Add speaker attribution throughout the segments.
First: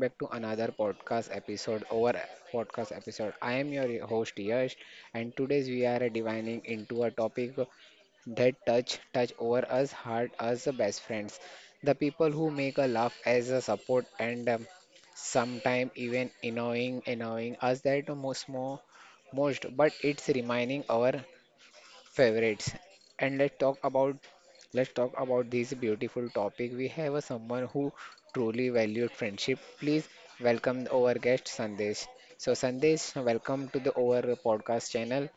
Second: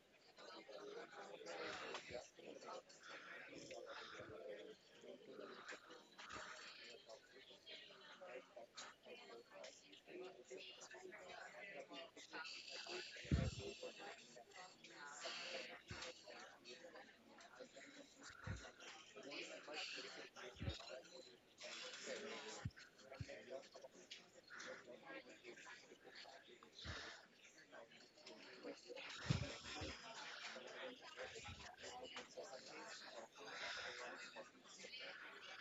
Speaker 1: back to another podcast episode. I am your host Yash, and today's we are divining into a topic that touch over us hard as the best friends, the people who make a laugh as a support and sometimes even annoying us that most more most. But it's reminding our favorites. And let's talk about this beautiful topic. We have a someone who truly valued friendship. Please welcome our guest Sandesh. So Sandesh, welcome to the our podcast channel.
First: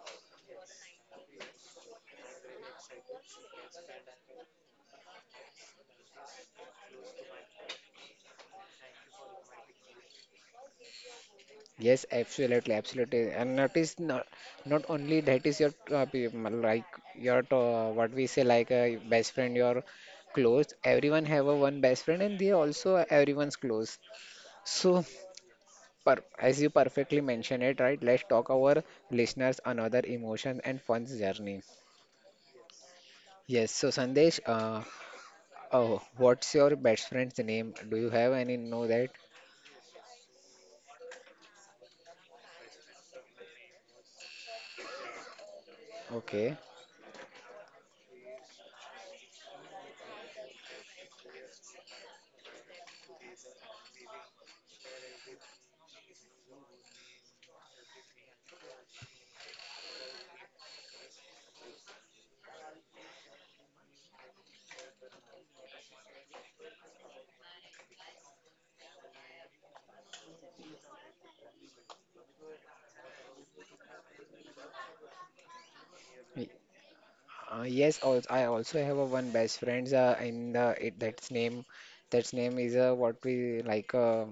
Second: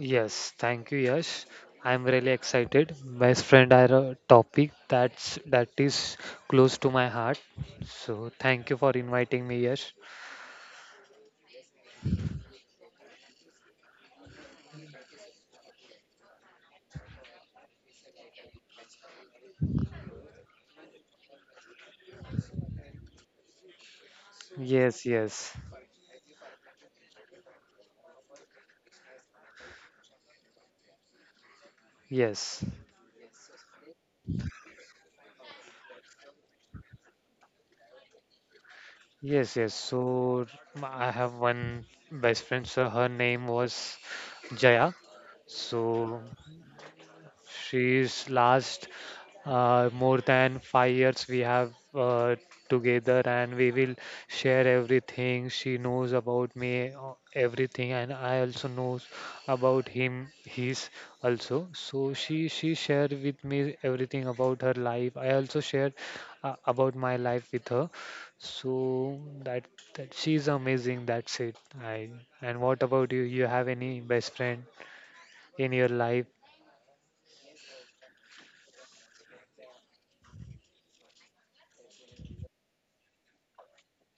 Speaker 2: Yes, thank you, Yash. I'm really excited. Best friend are a topic that is close to my heart. So thank you for inviting me, Yash.
Speaker 1: Yes, absolutely, absolutely. And that is not only that is your like your what we say like a best friend, your close. Everyone have a one best friend, and they also everyone's close. So
Speaker 2: Yes, yes,
Speaker 1: Per as you perfectly mentioned it, right? Let's talk our listeners another emotion and fun journey.
Speaker 2: yes,
Speaker 1: Yes. So Sandesh, oh, what's your best friend's name? Do you have any? Know that?
Speaker 2: yes. So I have one best friend. So her name was Jaya. So
Speaker 1: Okay.
Speaker 2: she's last more than 5 years we have together, and we will share everything. She knows about me, everything, and I also knows about him, his also. So she shared with me everything about her life. I also shared about my life with her. So that she's amazing. That's it. I and what about you? You have any best friend in your life?
Speaker 1: Y- yes. Also, I also have a one best friend's in the it, that's name. That's name is what we like.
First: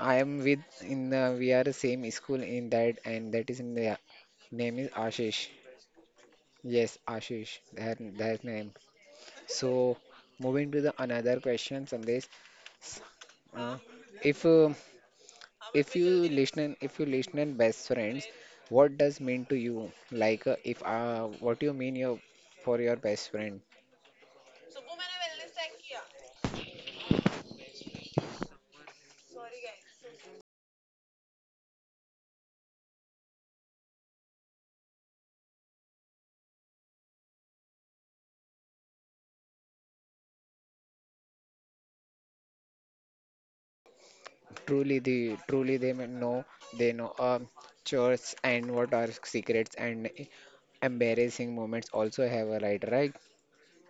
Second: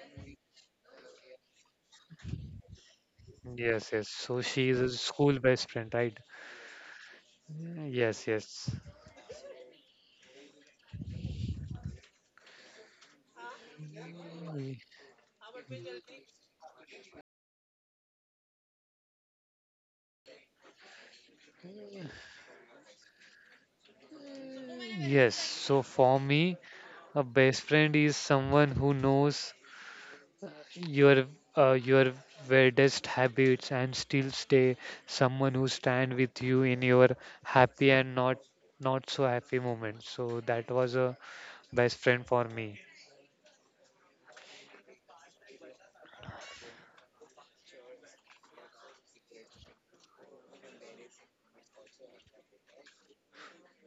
Speaker 1: I am with in the, we are same school in that and that is in
Speaker 2: Yes,
Speaker 1: the
Speaker 2: yes. So she
Speaker 1: name
Speaker 2: is
Speaker 1: is
Speaker 2: a school
Speaker 1: Ashish.
Speaker 2: best friend, right?
Speaker 1: Yes, Ashish.
Speaker 2: Mm,
Speaker 1: That
Speaker 2: yes,
Speaker 1: that name.
Speaker 2: yes.
Speaker 1: So moving to the another question, Sandesh. S- Uh, if uh, if you if you listen and best friends, what does mean to you? Like if what you mean your for your best friend?
Speaker 2: Yes. So for me, a best friend is someone who knows your your weirdest habits and still stay, someone who stand with you in your happy and not so happy moments. So that was a best friend for me.
Speaker 1: Truly the truly they know chores and what are secrets and embarrassing moments also have a right right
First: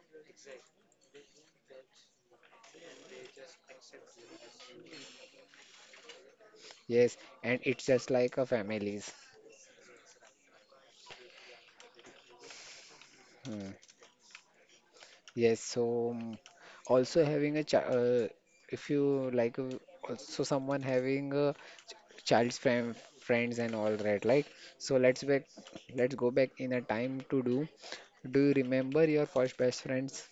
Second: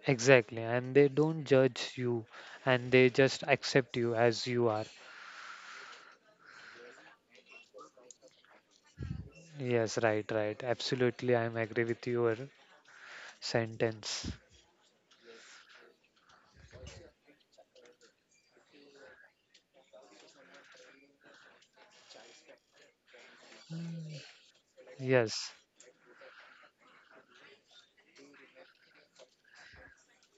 Speaker 2: Exactly. And they don't judge you, and they just accept you as you are.
Speaker 1: yes and it's just like a families.
Speaker 2: Yes, right, right. Absolutely, I'm agree with you
Speaker 1: Hmm.
Speaker 2: sentence.
Speaker 1: Yes, so also having a child, if you like, also someone having a child's friend, friends and all that, like, so
Speaker 2: Yes.
Speaker 1: let's go back in a time to do. Do you remember your first best friends?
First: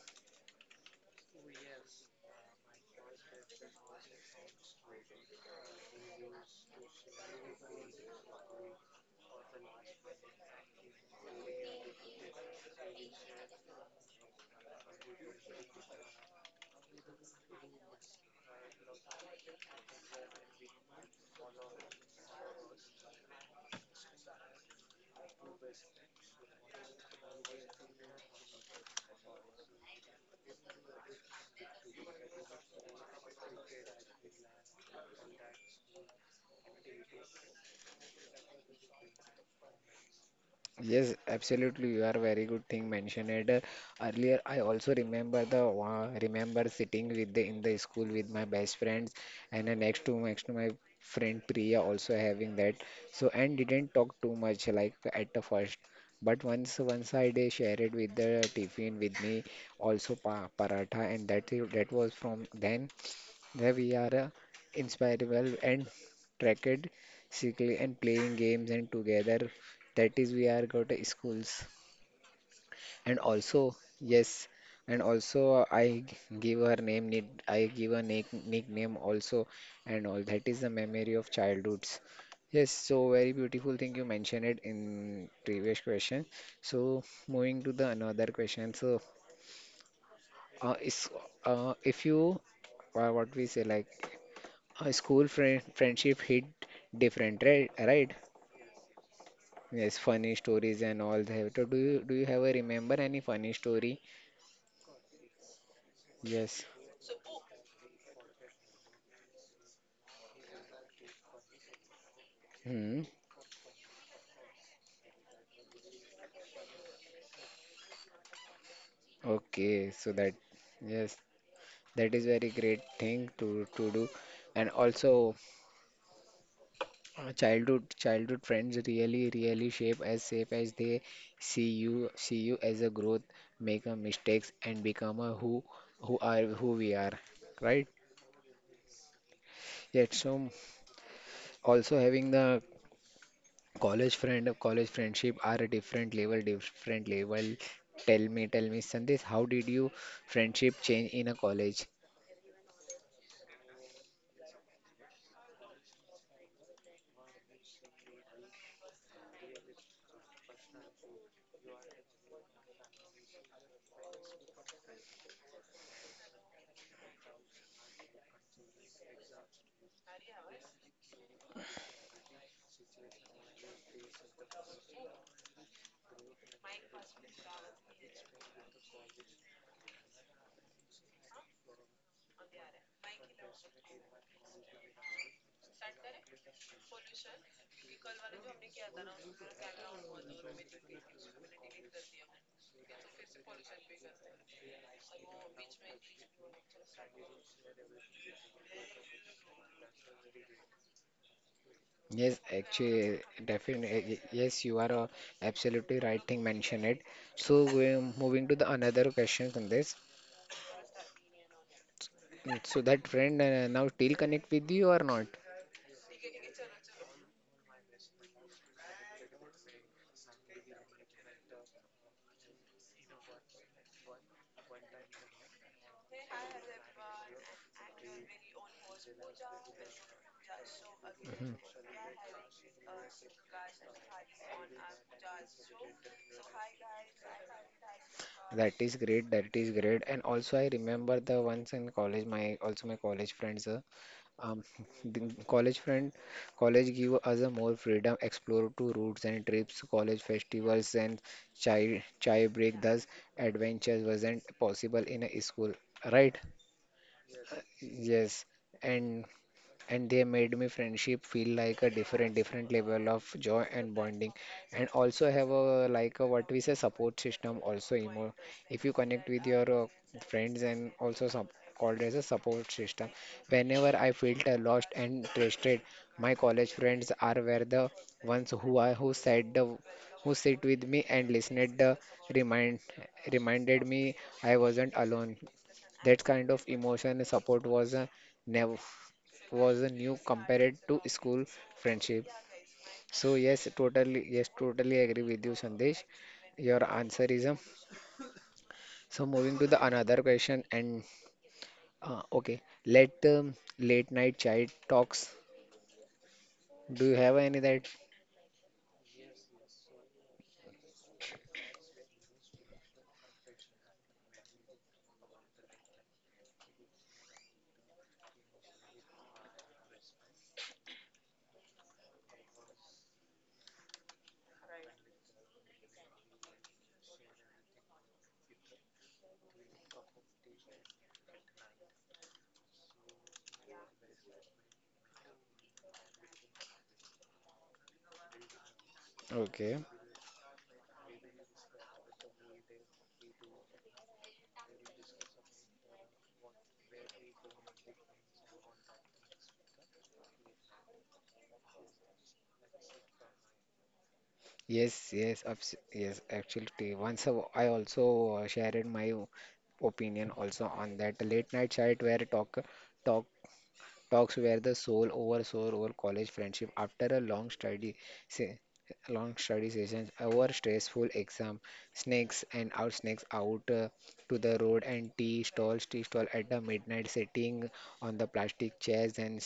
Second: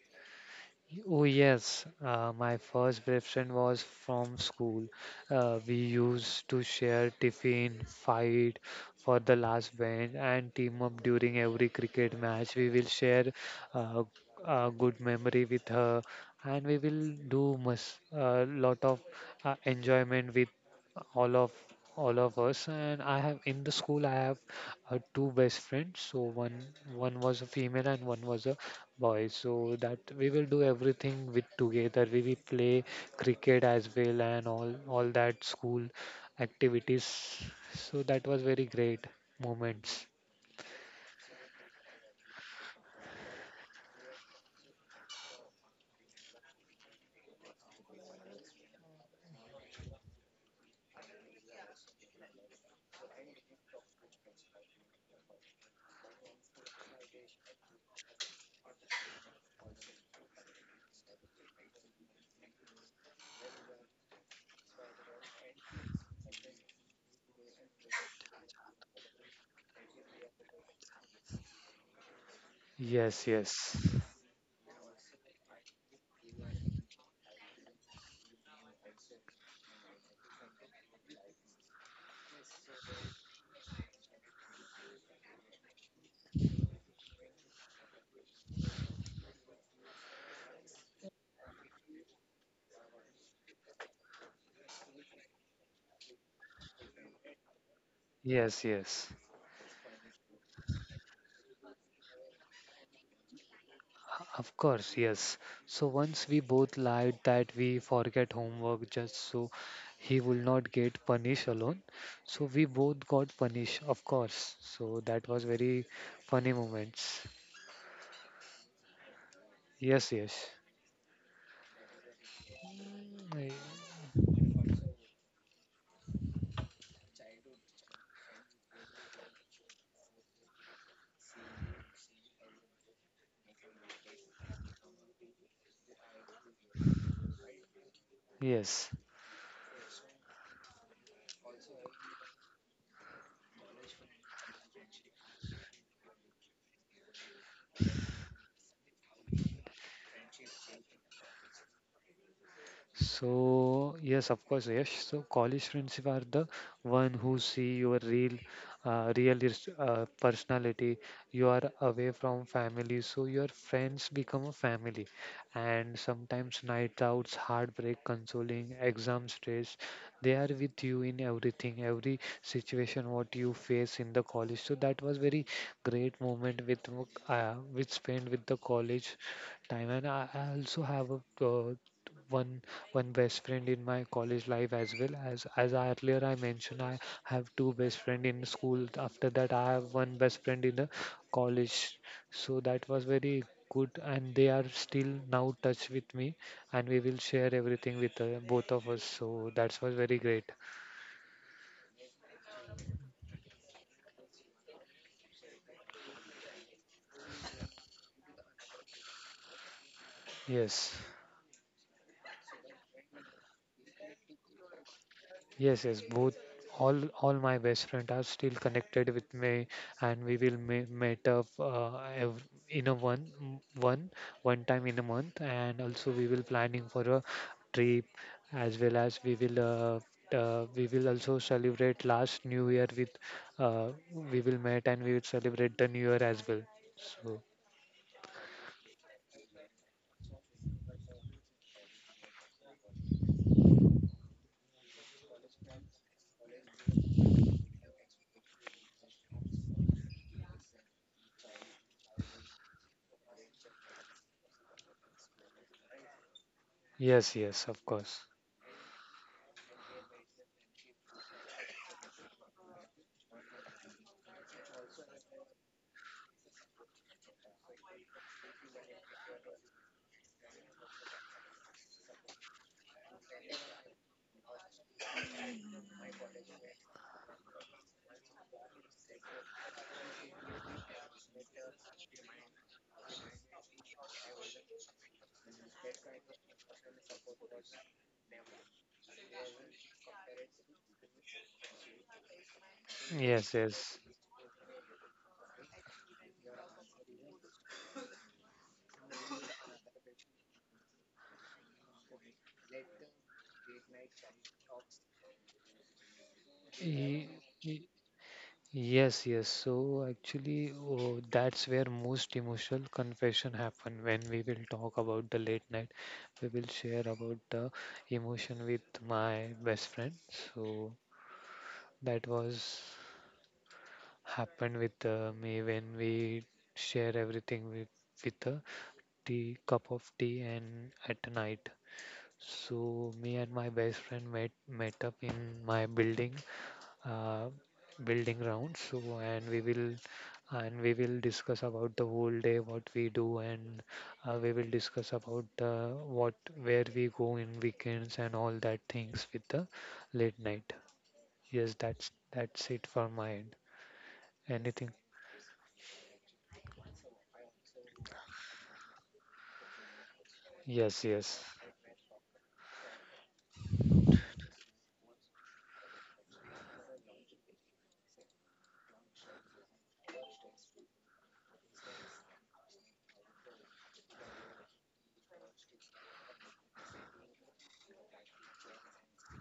Speaker 2: Oh, yes. My first best friend was from school. We used to share tiffin, fight for the last bench, and team up during every cricket match. We will share uh, a good memory with her, and we will do must a lot of enjoyment with all of all of us. And I have in the school, I have two best friends. So one was a female and one was a boys. So that we will do everything with together. We will play cricket as well and all that school activities. So that was very great moments.
Speaker 1: Yes, absolutely. You are very good thing mentioned it earlier. I also remember the remember sitting with the in the school with my best friends and then next to my friend Priya also having that. So and didn't talk too much like at the first, but once I did share it with the tiffin with me also pa paratha and that was from then where we are inspirable and tracked cycling and playing games and together that is we are got to schools and
Speaker 2: yes
Speaker 1: also
Speaker 2: yes
Speaker 1: yes and also give her name need I give her nickname also and all that is the memory of childhoods yes so very beautiful thing you mentioned it in previous question so moving to the another question so is if you what we say like a school friendship hit different, right? Right?
Speaker 2: yes yes
Speaker 1: Yes, funny stories and all that. So do you ever remember any funny story?
Speaker 2: Of course, yes. So once we
Speaker 1: Yes.
Speaker 2: both lied that we forget homework just so he will not get punished alone. So we
Speaker 1: Hmm.
Speaker 2: both got punished, of course. So that was very funny moments.
Speaker 1: Okay. So
Speaker 2: yes
Speaker 1: that
Speaker 2: yes
Speaker 1: yes, that is very great thing
Speaker 2: I-
Speaker 1: to do. And also, childhood friends really shape as safe as they see you as a growth, make a mistakes and become a who we are, right?
Speaker 2: yes
Speaker 1: Yes. So also having the college friend, college friendship are a different level. Tell me, Sandesh, how did you friendship change in a college?
Speaker 2: So yes, of course, yes. So college friends are the one who see your real, personality. You are away from family, so your friends become a family. And sometimes night outs, heartbreak, consoling, exam stress, they are with you in everything, every situation what you face in the college. So that was very great moment with which spent with the college time. And I also have a uh, one one best friend in my college life as well. As I earlier I mentioned, I have two best friend in school. After that, I have one best friend in the college. So that was very good, and they are still now touch with me, and we will share everything with both of us. So that was very great.
Speaker 1: Yes, actually, definitely, yes, you are absolutely right thing mentioned it. So, moving to the another question, Sandesh.
Speaker 2: Yes.
Speaker 1: So that friend now still connect with you or not?
Speaker 2: Yes, yes, both, all my best friends are still connected with me, and we will me meet up ev in a one m- one one time in a month, and also we will planning for a trip as well. As we will also
Speaker 1: Mhm.
Speaker 2: celebrate last New Year with uh, we will meet and we will celebrate the New Year as well. So
Speaker 1: That is great. And also, I remember the once in college, my also my college friends. Um, the college friend, college give us a more freedom, explore to routes and trips, college festivals and chai break. Thus, adventures wasn't possible in a school, right?
Speaker 2: yes, yes, of course.
Speaker 1: Yes, and and they made me friendship feel like a different level of joy and bonding and also have a like a what we say support system also emo if you connect with your friends and also some called as a support system whenever I felt lost and trusted my college friends are were the ones who said the who sit with me and listened the remind reminded me I wasn't alone that kind of emotion support was never was a new compared to school friendship. So
Speaker 2: Yes, yes.
Speaker 1: yes, totally agree with you, Sandesh. Your answer is So moving to the another question, and okay, let late night child talks. Do you
Speaker 2: Y-
Speaker 1: have any that?
Speaker 2: y- Yes, yes. So actually, oh, that's where most emotional confession happen when we will talk about the late night. We will share about the emotion with my best friend. So that was happened with me when we share everything with her, the cup of tea and at night. So me and my best friend met up in my building, uh, building round. So and we
Speaker 1: Okay.
Speaker 2: will and we will discuss about the whole day what we do, and we will discuss about the what where we go in weekends and all that things with the late night. Yes, that's it for my end. Anything?
Speaker 1: Yes, yes, yes. Actually, I also shared my opinion also on
Speaker 2: Yes,
Speaker 1: that
Speaker 2: yes,
Speaker 1: late night chat where talk talks were the sole, over soul over college friendship after a se- long study sessions over stressful exam snakes and out snakes out to the road and tea stall at the midnight sitting on the plastic chairs and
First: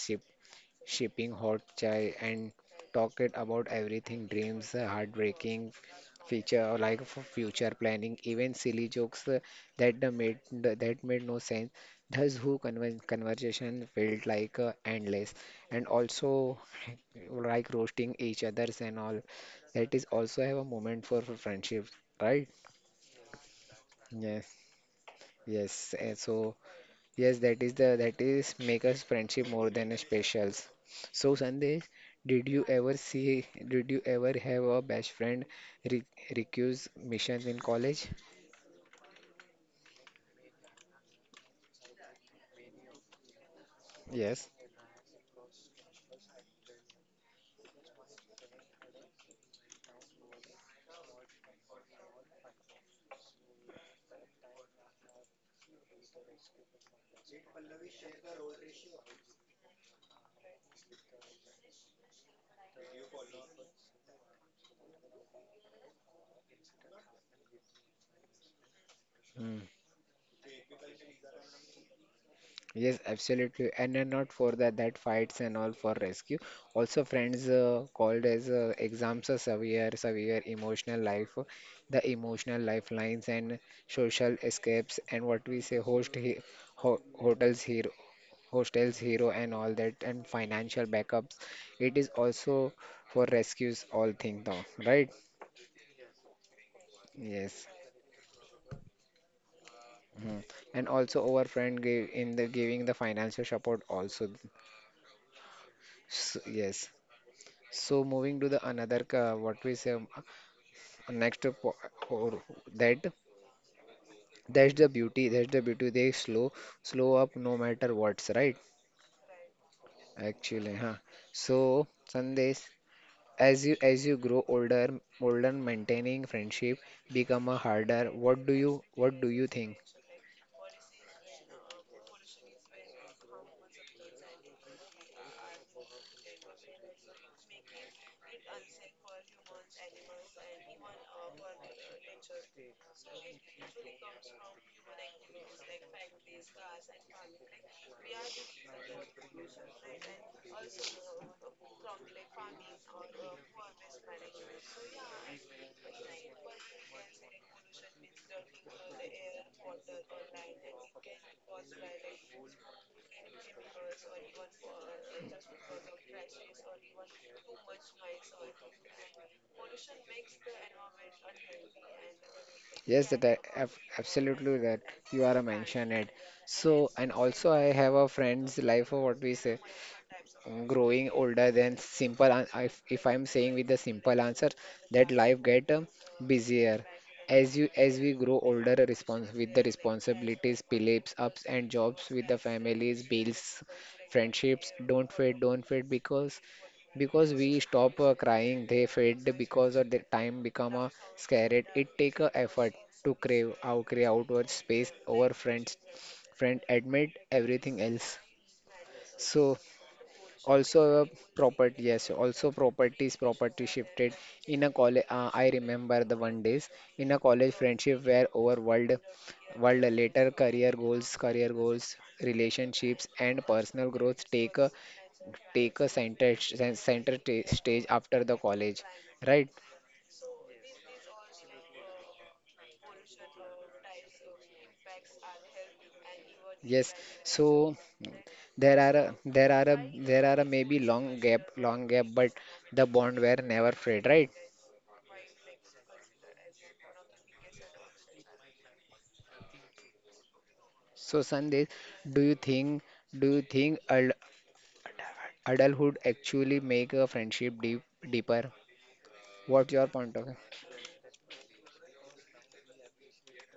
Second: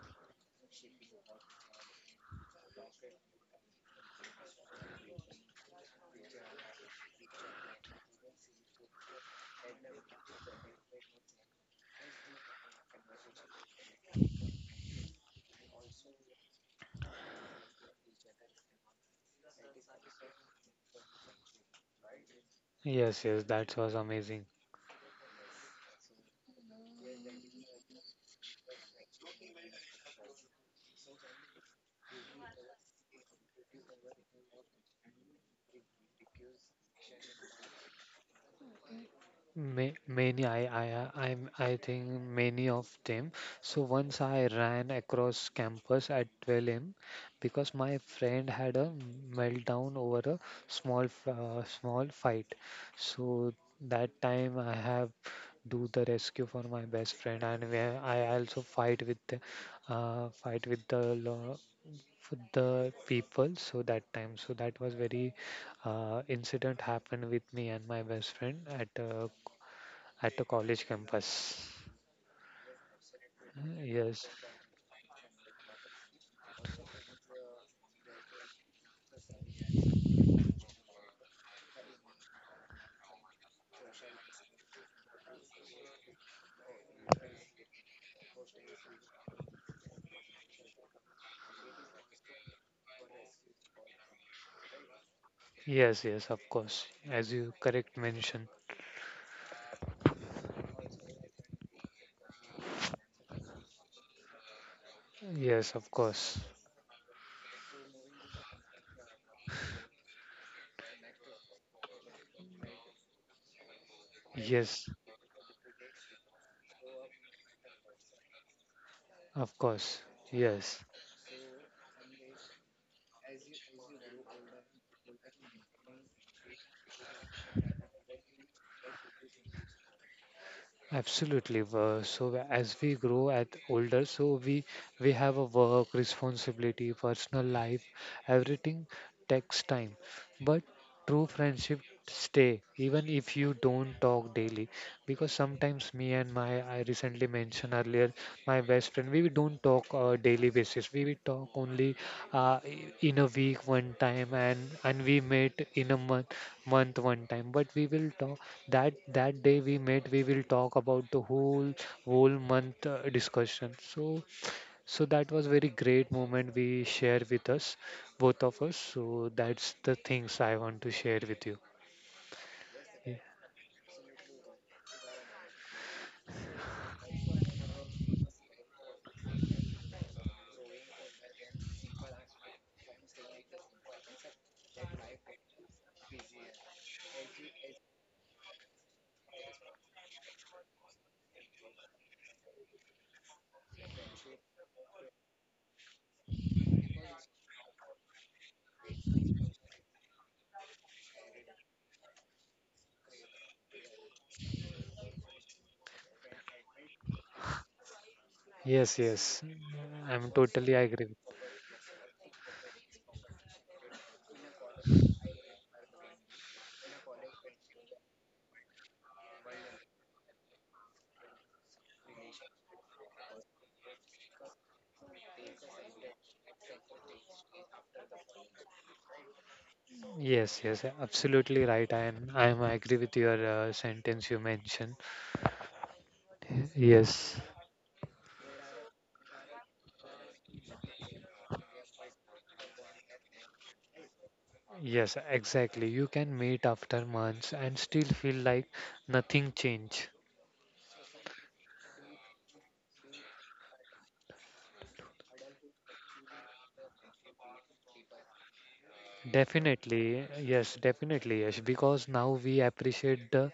Speaker 1: sipping hot chai, and talked about everything dreams, heartbreaking feature or like for future planning, even silly jokes that made no sense. Thus, who conven conversation felt like endless, and also like roasting each other's and all. That is also have a moment for friendship, right?
Speaker 2: yes. That was amazing.
Speaker 1: Yes, yes. And so. Yes, that is the that is make us friendship more than a specials. So Sandesh, did you ever have a best friend re recuse missions in college?
Speaker 2: Ma Many, I think many of them. So once
Speaker 1: Yes.
Speaker 2: I ran across campus at 12 a.m. because my friend had a meltdown over a small fight. So that time I have do the rescue for my best friend, and where I also fight with the law with the people. So that time, so that was very incident happened with me and my best friend
Speaker 1: Mm.
Speaker 2: at the college campus.
Speaker 1: Yes, absolutely. And then
Speaker 2: Yes,
Speaker 1: not for that that fights and all for rescue. Also friends called as exams are severe emotional life, the emotional lifelines and social escapes and what we say host he ho hotels here hostels, hero, and all that, and financial backups. It is also for rescues, all thing though, right?
Speaker 2: yes, of course. As you
Speaker 1: Yes.
Speaker 2: correct mention.
Speaker 1: Mhm. And also our friend gave in the giving the financial support also.
Speaker 2: Yes, of
Speaker 1: So,
Speaker 2: course.
Speaker 1: yes. So moving to the another what we say next to po- or that
Speaker 2: Yes,
Speaker 1: that's the beauty they slow up no matter what's right
Speaker 2: of course.
Speaker 1: actually
Speaker 2: Yes.
Speaker 1: huh so Sandesh as you grow older, older maintaining friendship become a harder. What do you think?
Speaker 2: Absolutely. As we grow at older, so we have a work responsibility, personal life, everything takes time. But true friendship stay even if you don't talk daily. Because sometimes me and my I recently mentioned earlier my best friend, we don't talk daily basis. We will talk only in a week one time, and we met in a month, one time. But we will talk that that day we met, we will talk about the whole month discussion. So so that was very great moment we share with us, both of us. So that's the things I want to share with you.
Speaker 1: Yes,
Speaker 2: Ye-
Speaker 1: absolutely that you are a mention it. So and also I have a friend's life of what we say growing older than simple. If I'm saying with the simple answer that life get busier as you as we grow older a respons with the responsibilities beliefs ups and jobs with the families bills friendships don't fit because we stop crying they fade because of the time become a scared it take a effort to crave outward space over friend admit everything else
Speaker 2: yes, yes,
Speaker 1: so
Speaker 2: I'm totally
Speaker 1: also
Speaker 2: agree with
Speaker 1: property yes also properties property shifted in a college I remember the one days in a college friendship where over world later career goals relationships and personal growth take a center st- center ta- stage after the college right
Speaker 2: yes. Yes, absolutely right. I am, I am agree with your sentence you mentioned.
Speaker 1: yes
Speaker 2: Yes,
Speaker 1: so there are a, there are a there are a maybe long gap but the bond were never frayed right
Speaker 2: yes, exactly. You can meet after months and still feel like nothing changed.
Speaker 1: so Sandesh do you think do you think adulthood actually make a friendship deeper what's your point
Speaker 2: Definitely,
Speaker 1: of
Speaker 2: yes, definitely, yes. Because now we appreciate the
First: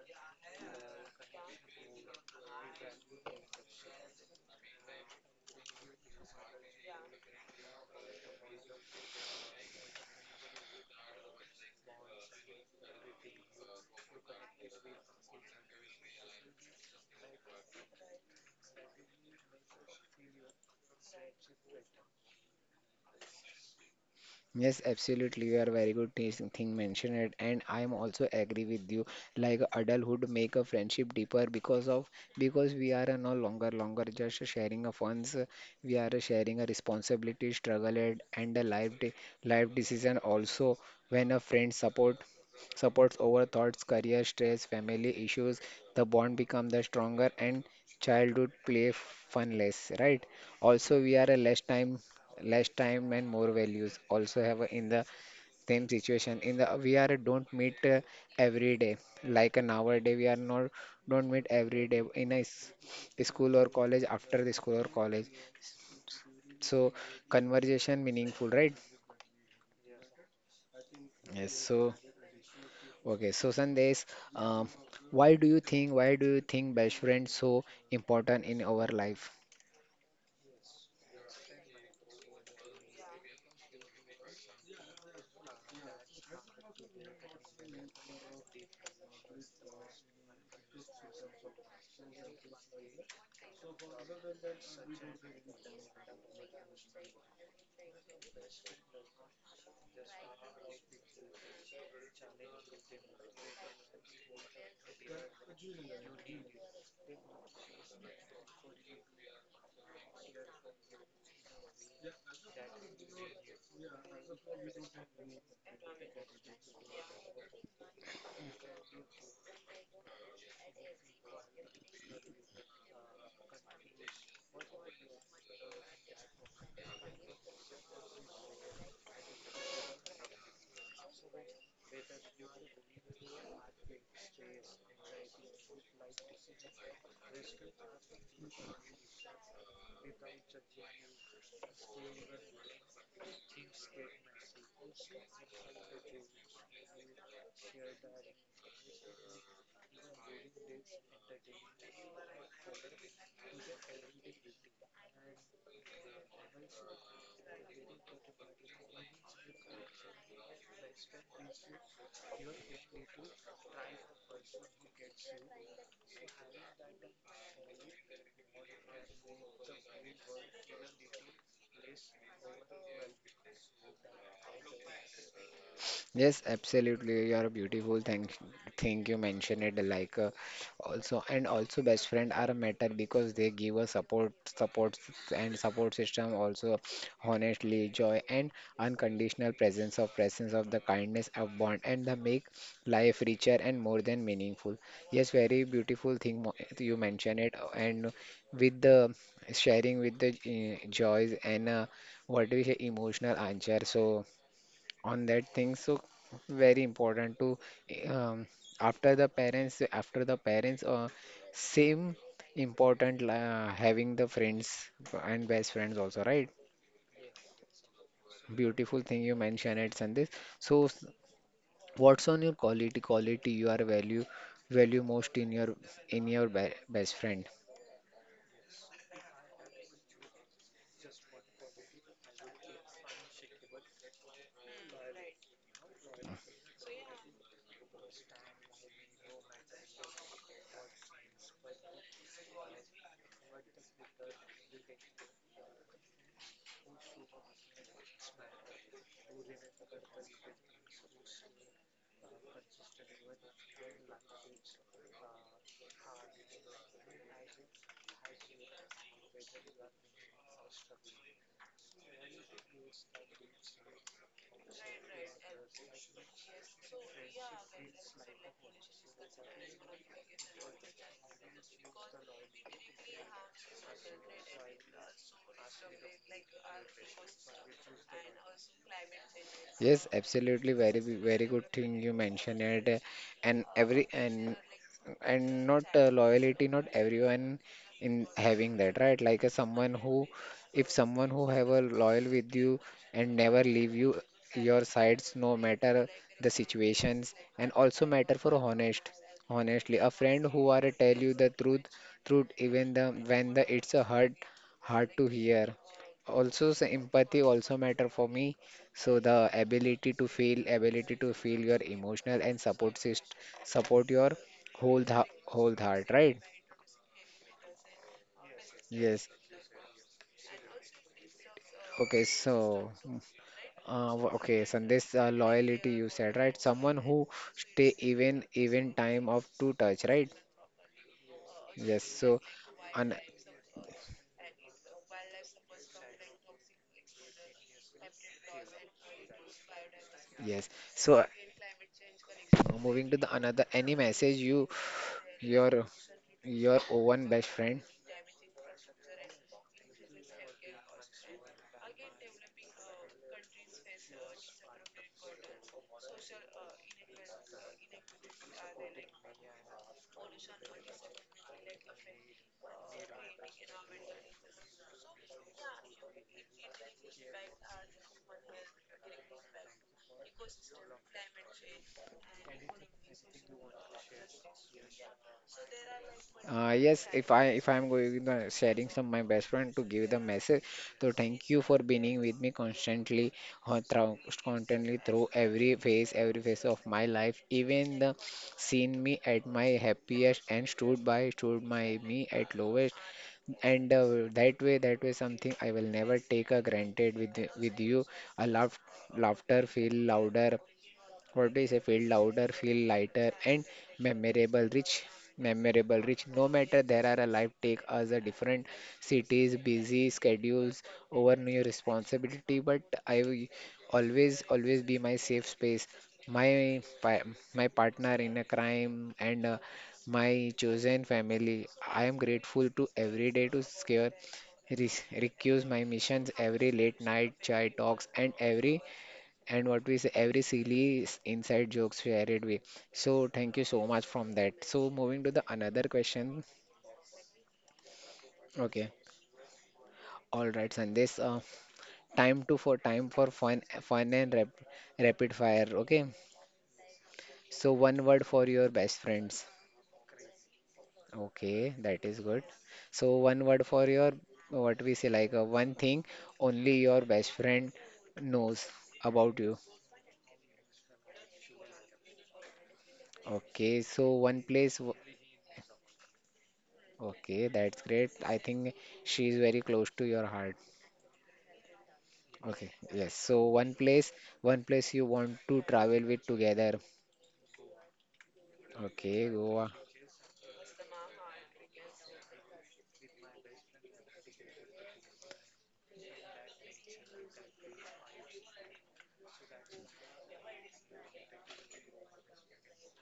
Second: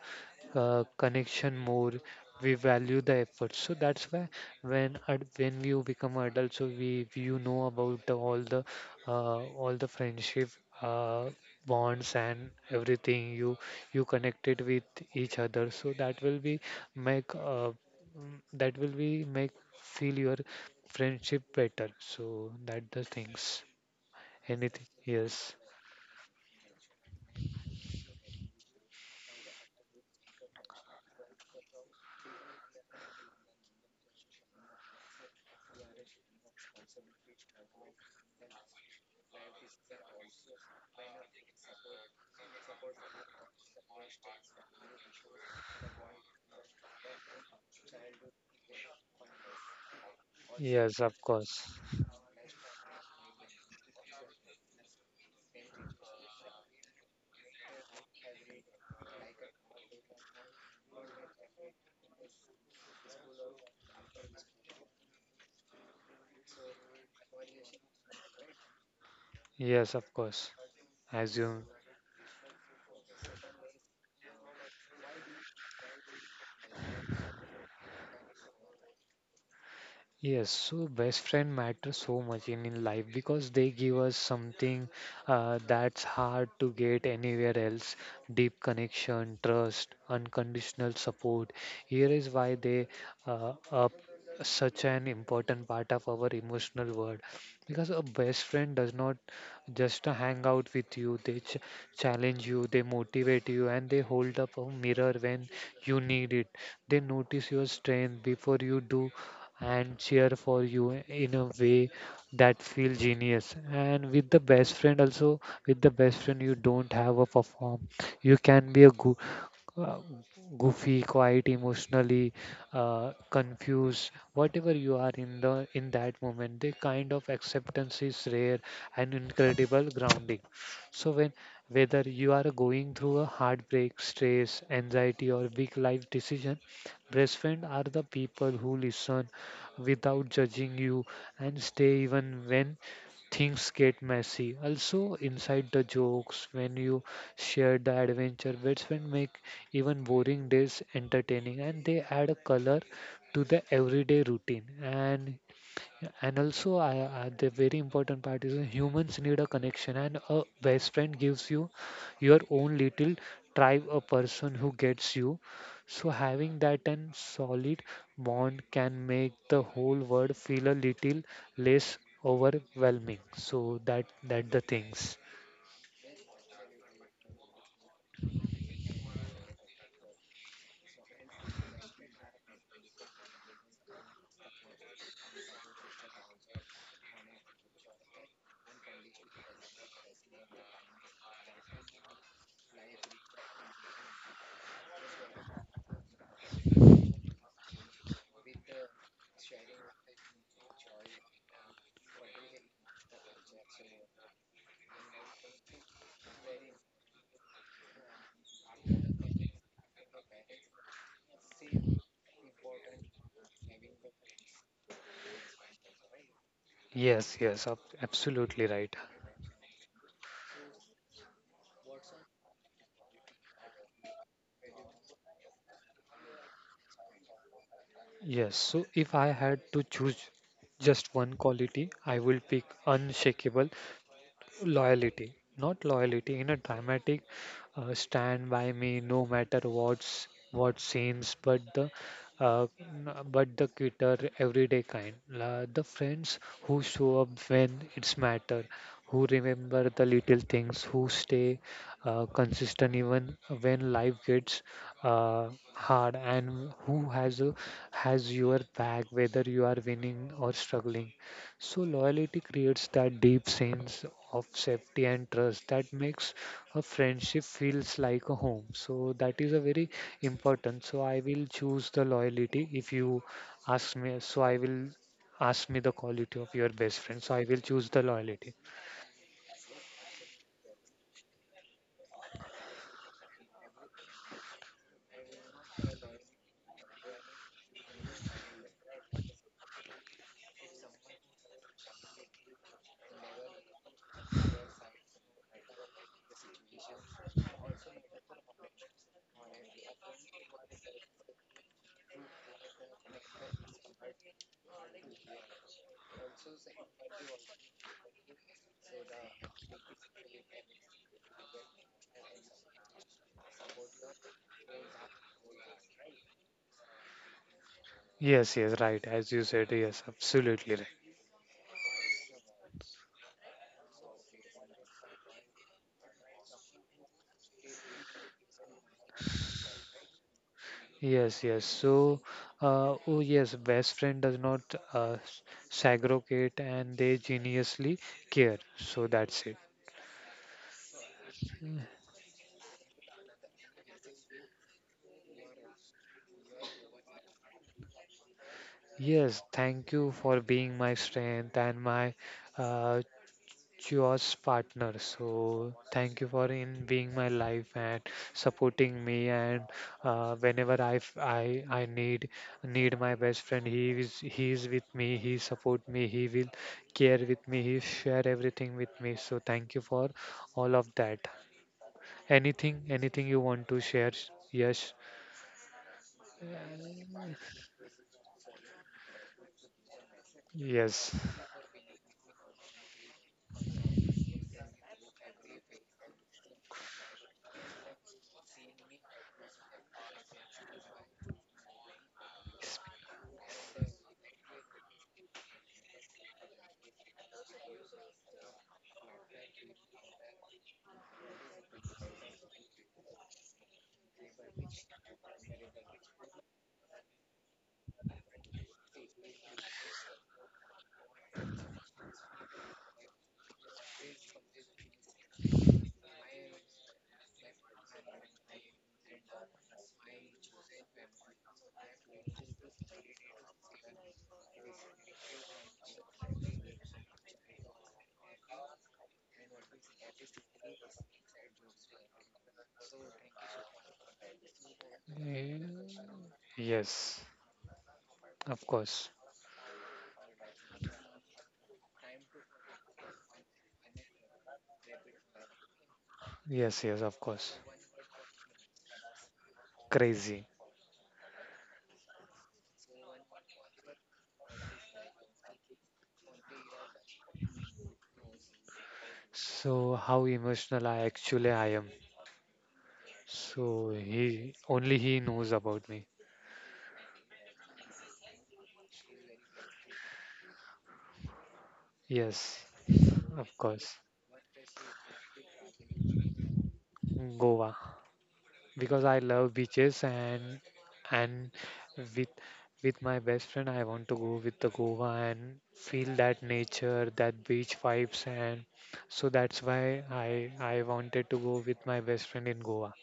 Speaker 2: connection more. We value the effort. So that's why when you become adult, so we you know about the, all the all the friendship uh, bonds and everything. You connected with each other. So that will be make that will be make feel your friendship better. So that the things.
Speaker 1: Yes,
Speaker 2: Anything,
Speaker 1: absolutely.
Speaker 2: yes.
Speaker 1: You are very good thing mentioned it, and I am also agree with you. Like adulthood make a friendship deeper because of because we are no longer longer just sharing of funds. We are sharing a responsibility, struggle, and a life decision also. When a friend support supports over thoughts, career stress, family issues. The bond become the stronger and childhood play fun less, right?
Speaker 2: Yes,
Speaker 1: Also, we
Speaker 2: of
Speaker 1: are a
Speaker 2: course.
Speaker 1: less time and more values. Also have in the same situation. In the we are a don't meet every day like an hour day. We are not don't meet every day in school or college after the school or college. So conversation meaningful, right?
Speaker 2: Yes, of course. As
Speaker 1: Yes.
Speaker 2: you—
Speaker 1: So. Okay, so Sandesh, um, why do you think best friends so important in our life?
Speaker 2: yes. So best friend matters so much in life because they give us something that's hard to get anywhere else. Deep connection, trust, unconditional support. Here is why they are such an important part of our emotional world. Because a best friend does not just hang out with you, they challenge you, they motivate you, and they hold up a mirror when you need it. They notice your strength before you do, and cheer for you in a way that feels genius. And with the best friend also, with the best friend you don't have a perform. You can be a good, uh, goofy, quiet, emotionally confused, whatever you are in the in that moment, the kind of acceptance is rare and incredible grounding. So when whether you are going through a heartbreak, stress, anxiety, or big life decision, best friend are the people who listen without judging you, and stay even when things get messy. Also, inside the jokes, when you share the adventure, that's when make even boring days entertaining, and they add a color to the everyday routine. And yeah, and also, the very important part is, humans need a connection, and a best friend gives you your own little tribe, a person who gets you. So, having that and solid bond can make the whole world feel a little less overwhelming. So that that the things.
Speaker 1: Yes, absolutely. You are beautiful. Thank thing you mentioned it like also and also best friend are a matter because they give us support support and support system also honestly joy and unconditional presence of the kindness of bond and the make life richer and more than meaningful. Yes, very beautiful thing you mentioned it and with the sharing with the joys and what do you say emotional answer, so on that thing, so very important to um, after the parents same important having the friends and best friends also, right?
Speaker 2: Yes, yes, absolutely right.
Speaker 1: Beautiful thing you mentioned it, Sandesh. So, what's on your quality you are value most in your be best friend?
Speaker 2: Yes. So if I had to choose just one quality, I will pick unshakable loyalty, not loyalty in a dramatic stand by me no matter what's what seems, but the but the quitter everyday kind. La, the friends who show up when it's matter, who remember the little things, who stay consistent even when life gets uh, hard, and who has a, has your back whether you are winning or struggling. So loyalty creates that deep sense of safety and trust that makes a friendship feels like a home. So that is a very important. So I will choose the loyalty. If you ask me, so I will ask me the quality of your best friend, so I will choose the loyalty.
Speaker 1: Yes, absolutely, very good thing you mentioned it. And not loyalty, not everyone in having that, right? Like someone who, if someone who have a loyal with you and never leave you your sides no matter the situations. And also matter for honestly, a friend who are tell you the truth even the when the it's a hard to hear. Also empathy also matter for me, so the ability to feel your emotional and support your Whole th whole heart, right?
Speaker 2: Yes, yes, right.
Speaker 1: Yes.
Speaker 2: As you said, yes, absolutely right.
Speaker 1: Okay, so okay, Sandesh, loyalty you said, right? Someone who stay even time of to touch, right?
Speaker 2: Yes, yes.
Speaker 1: Yes.
Speaker 2: So,
Speaker 1: So, an
Speaker 2: oh yes, best friend does not uh, s- segregate, and they geniusly care. So that's it.
Speaker 1: yes. So, moving to the another, any message you your your own best friend.
Speaker 2: Yes, thank you for being my strength and my uh, choice partner. So thank you for in being my life and supporting me. And whenever I, f- I need need my best friend, he is with me. He support me. He will care with me. He share everything with me. So thank you for all of that. Anything, anything you want to share? Yes,
Speaker 1: Yes, if I'm going sharing some my best friend to give the message,
Speaker 2: yes.
Speaker 1: so thank you for being with me constantly, uh, through, constantly through every every phase of my life. Even the seen me at my happiest and stood my me at lowest. And that way something I will never take a granted with you. A laugh, laughter feel louder, what is a feel lighter, and memorable, rich, memorable, rich. No matter there are a life take us a different cities, busy schedules, over new responsibility, but I will always be my safe space, my pa- my partner in a crime, and my chosen family. I am grateful to every day to scare recuse my missions, every late night chai talks and every and what we say every silly inside jokes shared added. So thank you so much from that. So moving to the
Speaker 2: Eh,
Speaker 1: another question.
Speaker 2: yes. Of
Speaker 1: Okay.
Speaker 2: course.
Speaker 1: All right, Sandesh. Time for fun and rapid fire. Okay.
Speaker 2: Yes, yes, of course.
Speaker 1: So one word for your best friends.
Speaker 2: Crazy.
Speaker 1: Okay, that is good. So one word for your what we say, like one thing only your best friend knows about you.
Speaker 2: So how emotional I actually I am.
Speaker 1: Okay,
Speaker 2: So
Speaker 1: so one
Speaker 2: he
Speaker 1: place w-
Speaker 2: only he knows about me.
Speaker 1: Okay, that's great. I think she is very close to your heart.
Speaker 2: Yes,
Speaker 1: Okay, yes. So
Speaker 2: of course.
Speaker 1: one place you want to travel with together.
Speaker 2: Goa because I
Speaker 1: Okay,
Speaker 2: love
Speaker 1: Goa.
Speaker 2: beaches and with with my best friend I want to go with the Goa and feel that nature, that beach vibes and so that's why I wanted to go with my best friend in Goa.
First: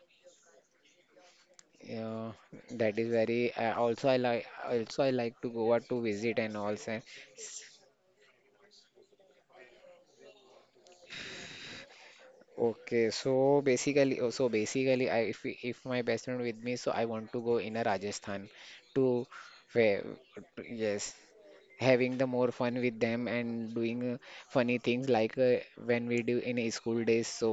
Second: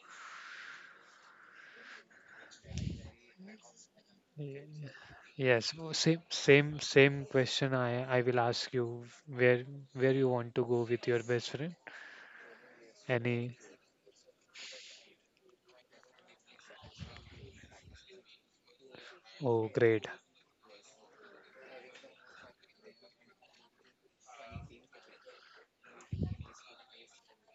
Speaker 1: Yeah, that is very. Also, I like.
Speaker 2: Ye-
Speaker 1: Also, I like to
Speaker 2: Yes,
Speaker 1: Goa to
Speaker 2: same
Speaker 1: visit and
Speaker 2: same
Speaker 1: also.
Speaker 2: same question I will ask you where where you want to go with your best friend?
Speaker 1: Okay, so
Speaker 2: Any?
Speaker 1: basically, oh, so basically, I if we- if my best friend with me, so I want to go in a Rajasthan to
Speaker 2: Oh, great.
Speaker 1: where. Yes, having the more fun with them and doing funny things, like when we do in a school days. So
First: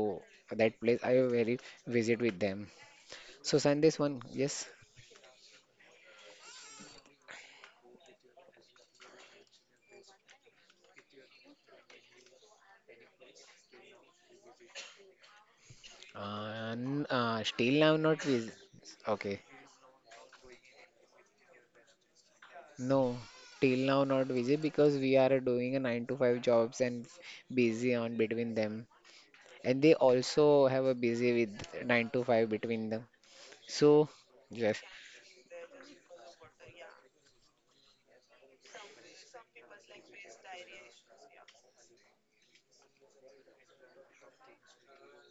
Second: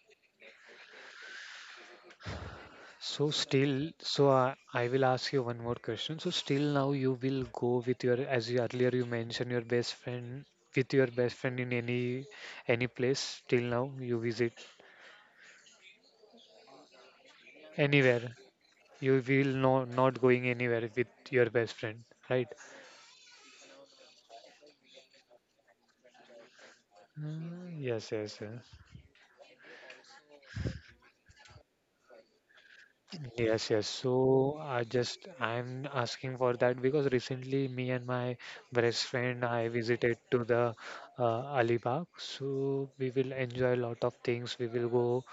Speaker 1: that place I very visit with them.
Speaker 2: So
Speaker 1: So
Speaker 2: still,
Speaker 1: Sandesh one,
Speaker 2: so I,
Speaker 1: yes.
Speaker 2: I will ask you one more question. So still now you will go with your as you earlier you mentioned your best friend with your best friend in any place till now you visit
Speaker 1: Still now not
Speaker 2: anywhere.
Speaker 1: visit.
Speaker 2: You
Speaker 1: Okay.
Speaker 2: will no not going anywhere with your best friend, right?
Speaker 1: No, till now not busy because we are doing a 9 to 5 jobs and
Speaker 2: Mm,
Speaker 1: busy
Speaker 2: yes,
Speaker 1: on
Speaker 2: yes,
Speaker 1: between
Speaker 2: yes.
Speaker 1: them. And they also have a busy with 9 to 5 between them.
Speaker 2: Yes, yes.
Speaker 1: So,
Speaker 2: So I
Speaker 1: yes.
Speaker 2: just I'm asking for that because recently me and my best friend I visited to the Alibag. So we will enjoy a lot of things. We will go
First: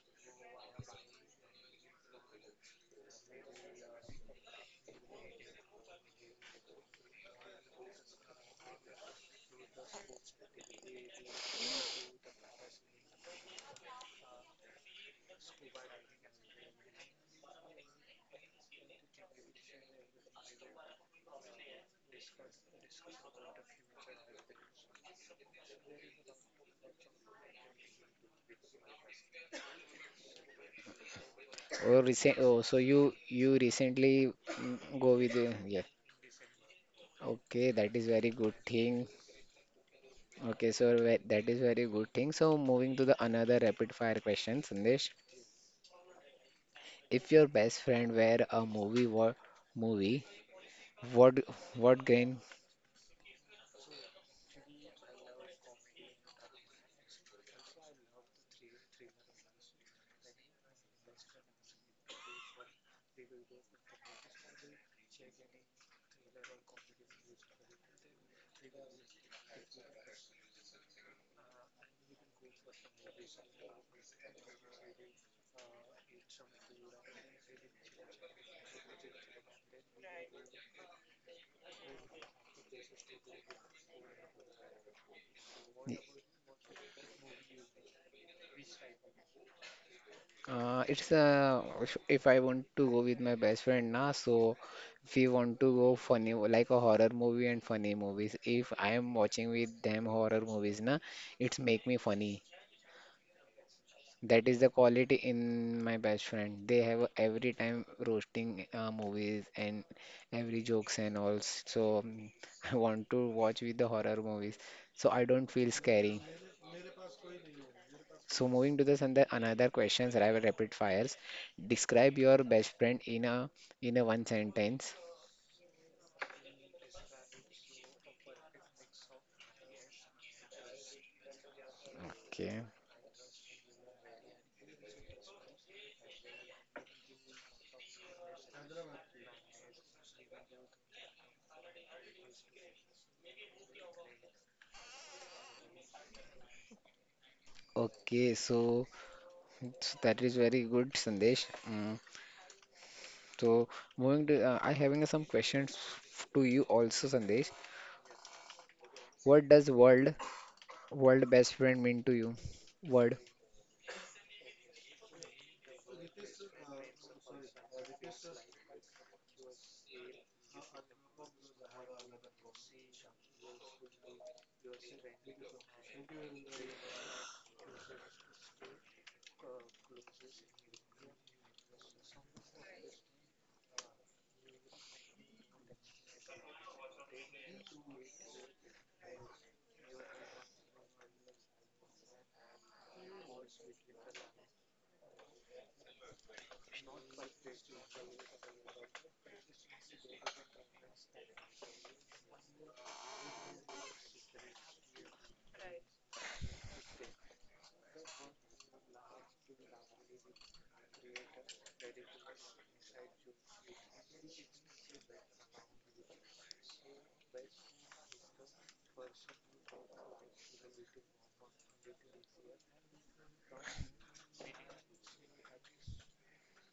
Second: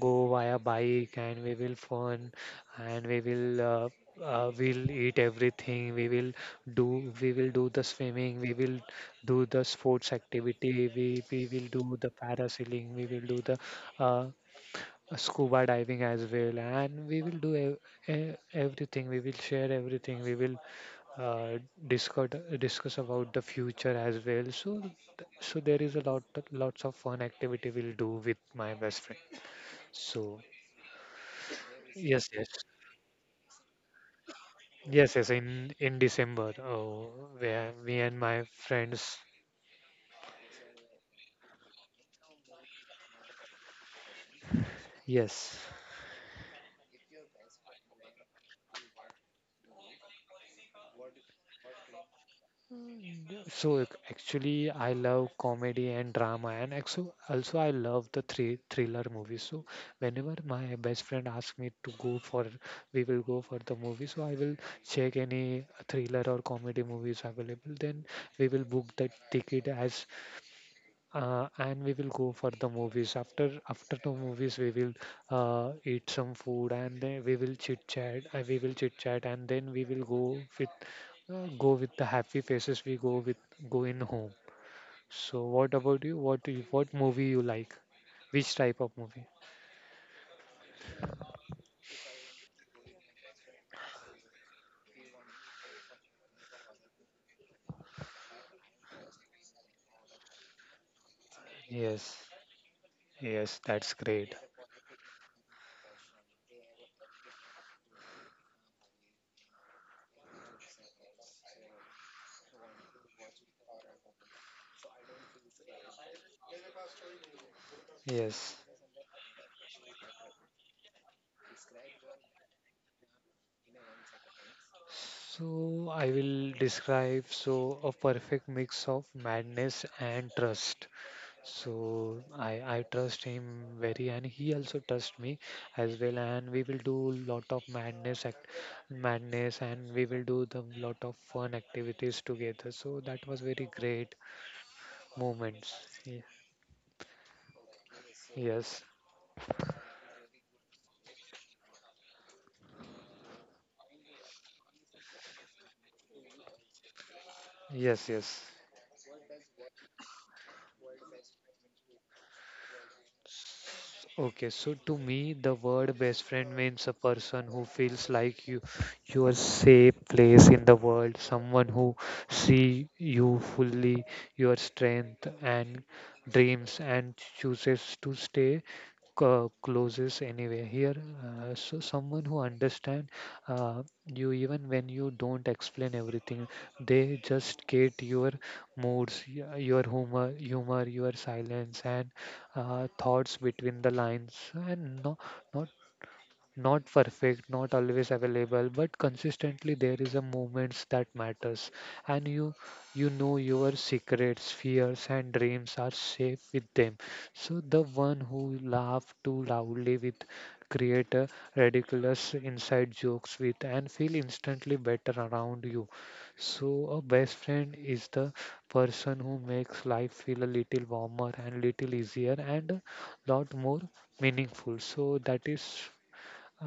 Speaker 2: go via bike and we will fun and we will we'll eat everything. We will do the swimming. We will do the sports activity. We will do the parasailing. We will do the uh, scuba diving as well, and we will do everything. We will share everything. We will uh, discuss discuss about the future as well. So, so there is a lot lots of fun activity we'll do with my best friend. So,
Speaker 1: Oh,
Speaker 2: yes,
Speaker 1: recent,
Speaker 2: yes,
Speaker 1: oh, so you recently mm,
Speaker 2: yes,
Speaker 1: go
Speaker 2: yes.
Speaker 1: with the, yes.
Speaker 2: In December, oh,
Speaker 1: Okay,
Speaker 2: where
Speaker 1: that
Speaker 2: me
Speaker 1: is
Speaker 2: and
Speaker 1: very
Speaker 2: my
Speaker 1: good thing.
Speaker 2: friends.
Speaker 1: Okay, so that is very good thing. So moving to the another rapid fire question, Sandesh.
Speaker 2: Yes.
Speaker 1: If your best friend were a movie? What what game?
Speaker 2: Mm, yeah. So actually, I love comedy and drama, and also, also I love the three thriller movies. So whenever my best friend asks me to go for, we will go for the movie. So I will check any thriller or comedy movies available. Then we will book the ticket as and we will go for the movies. After after the movies, we will eat some food, and then we will chit chat. We will chit chat, and then we will go with the happy faces. We go with go in home. So, what about you? What do you, what movie you like? Which type of movie?
Speaker 1: It's if I want to go with my best friend now, so we want to go funny, like a horror movie and funny movies. If I am watching with them horror movies na, it's make me
Speaker 2: Yes,
Speaker 1: funny.
Speaker 2: yes, that's great.
Speaker 1: That is the quality in my best friend. They have every time roasting movies and every jokes and all. So I want to watch with the horror movies. So I don't feel scary. So
Speaker 2: Yes.
Speaker 1: moving to this and the another questions, I will rapid fires. Describe your best friend in a one sentence.
Speaker 2: So I will describe so a perfect mix of madness and trust. So I
Speaker 1: Okay.
Speaker 2: I trust him very, and he also trusts me as well. And we will do lot of madness act, madness, and we will do the lot of fun activities together. So that was very great moments. Ye-
Speaker 1: Okay,
Speaker 2: Yes,
Speaker 1: so, so that is very good, Sandesh. Mm. So moving to, I having some questions to you also, Sandesh.
Speaker 2: yes, yes.
Speaker 1: What does World best friend mean to you? Word.
Speaker 2: Okay, so to me, the word best friend means a person who feels like you, your safe place in the world, someone who see you fully, your strength and dreams, and chooses to stay closest anyway. Here, so someone who understand you even when you don't explain everything, they just get your moods, your humor, humor, your silence, and thoughts between the lines and no, not not perfect, not always available, but consistently there is a movements that matters. And you know your secrets, fears and dreams are safe with them. So the one who laugh too loudly with create a ridiculous inside jokes with and feel instantly better around you. So a best friend is the person who makes life feel a little warmer and little easier and a lot more meaningful. So that is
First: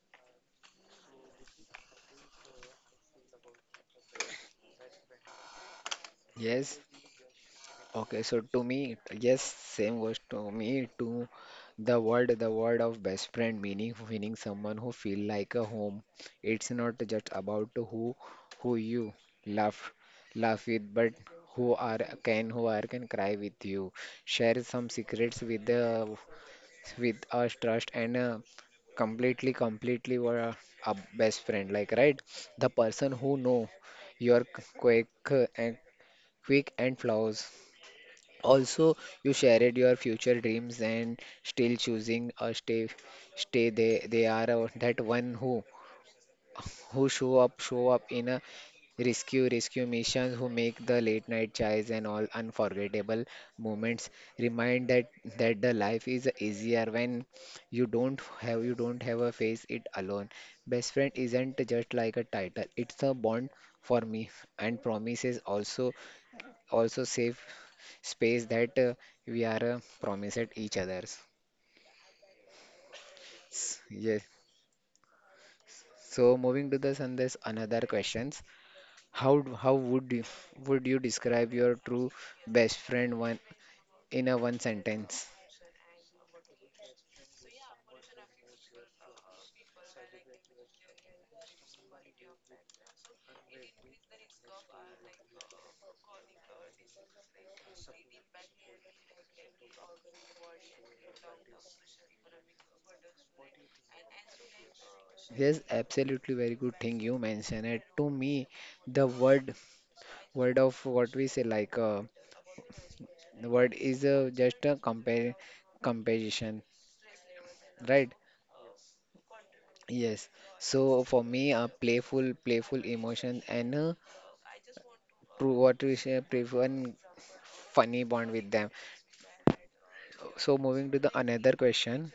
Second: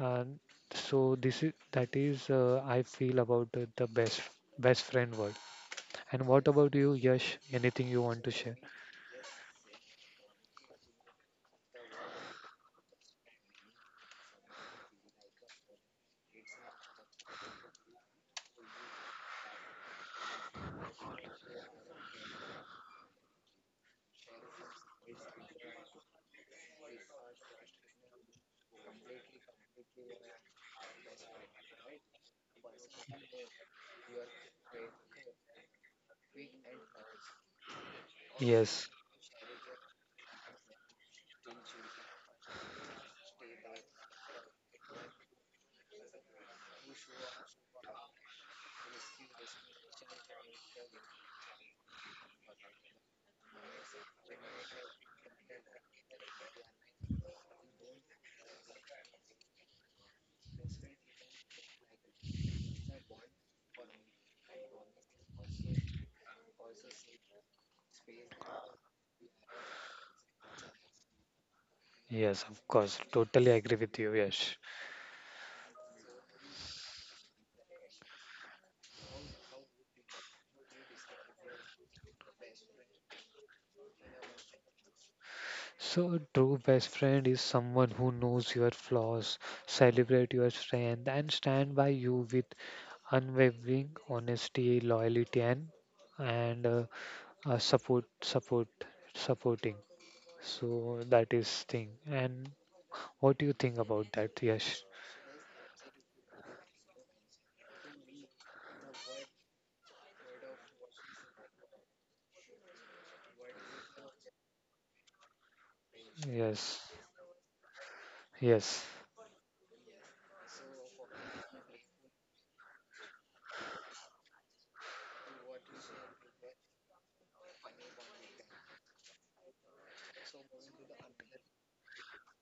Speaker 2: uh, so this is that is I feel about the best best friend word. And what about
Speaker 1: Yes.
Speaker 2: you, Yash? Anything you
Speaker 1: Okay.
Speaker 2: want to
Speaker 1: So
Speaker 2: share?
Speaker 1: to me, yes, same words to me. To the word of best friend meaning someone who feel like a home. It's not just about who you laugh laugh with, but who are who are can cry with you, share some secrets with the with our trust, and completely a best friend, like, right? The person who know your uh, and quick and flaws, also
Speaker 2: Yes,
Speaker 1: you shared your future dreams and still choosing a stay. They are that one who show up in a rescue missions, who make the late night chais and all unforgettable moments, remind that the life is easier when you don't have a face it alone. Best friend isn't just like a title, it's a bond for me, and promises also, also safe space that we are promised each others.
Speaker 2: yes, of course. Totally agree with you,
Speaker 1: Yes,
Speaker 2: Yash.
Speaker 1: so moving to the Sandesh, another questions. How would you describe your true best friend one in a one sentence?
Speaker 2: So, a true best friend is someone who knows your flaws, celebrate your strength, and stand by you with unwavering honesty, loyalty, and support, support, supporting. So that is thing. And what do you think about that? Yes,
Speaker 1: Yes, absolutely, very good thing you mentioned it. To me, the word word of what we say, like the word is just a compare comparison,
Speaker 2: yes,
Speaker 1: right?
Speaker 2: yes,
Speaker 1: Yes. So for me, a playful emotion and a true what we say playful and funny bond with them. So moving to the another question.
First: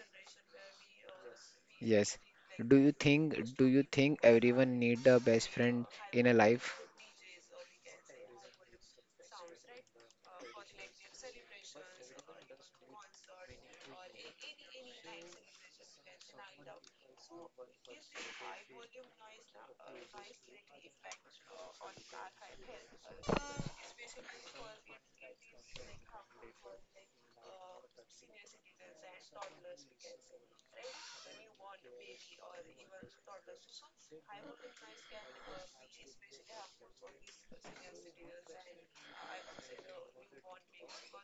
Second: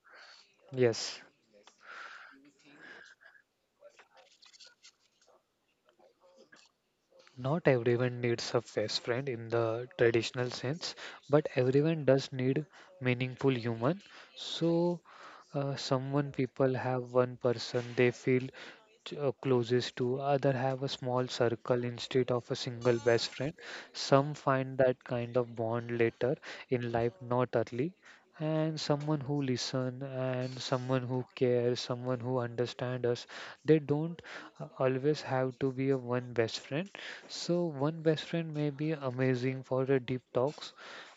Speaker 2: yes.
Speaker 1: Yes. Do you think everyone need a best friend in a life?
Speaker 2: Not everyone needs a best friend in the traditional sense, but everyone does need meaningful human. So, someone people have one person they feel closest to, other have a small circle instead of a single best friend. Some find that kind of bond later in life, not early. And someone who listen and someone who cares, someone who understand us. They don't always have to be a one best friend. So one best friend may be amazing for the deep talks,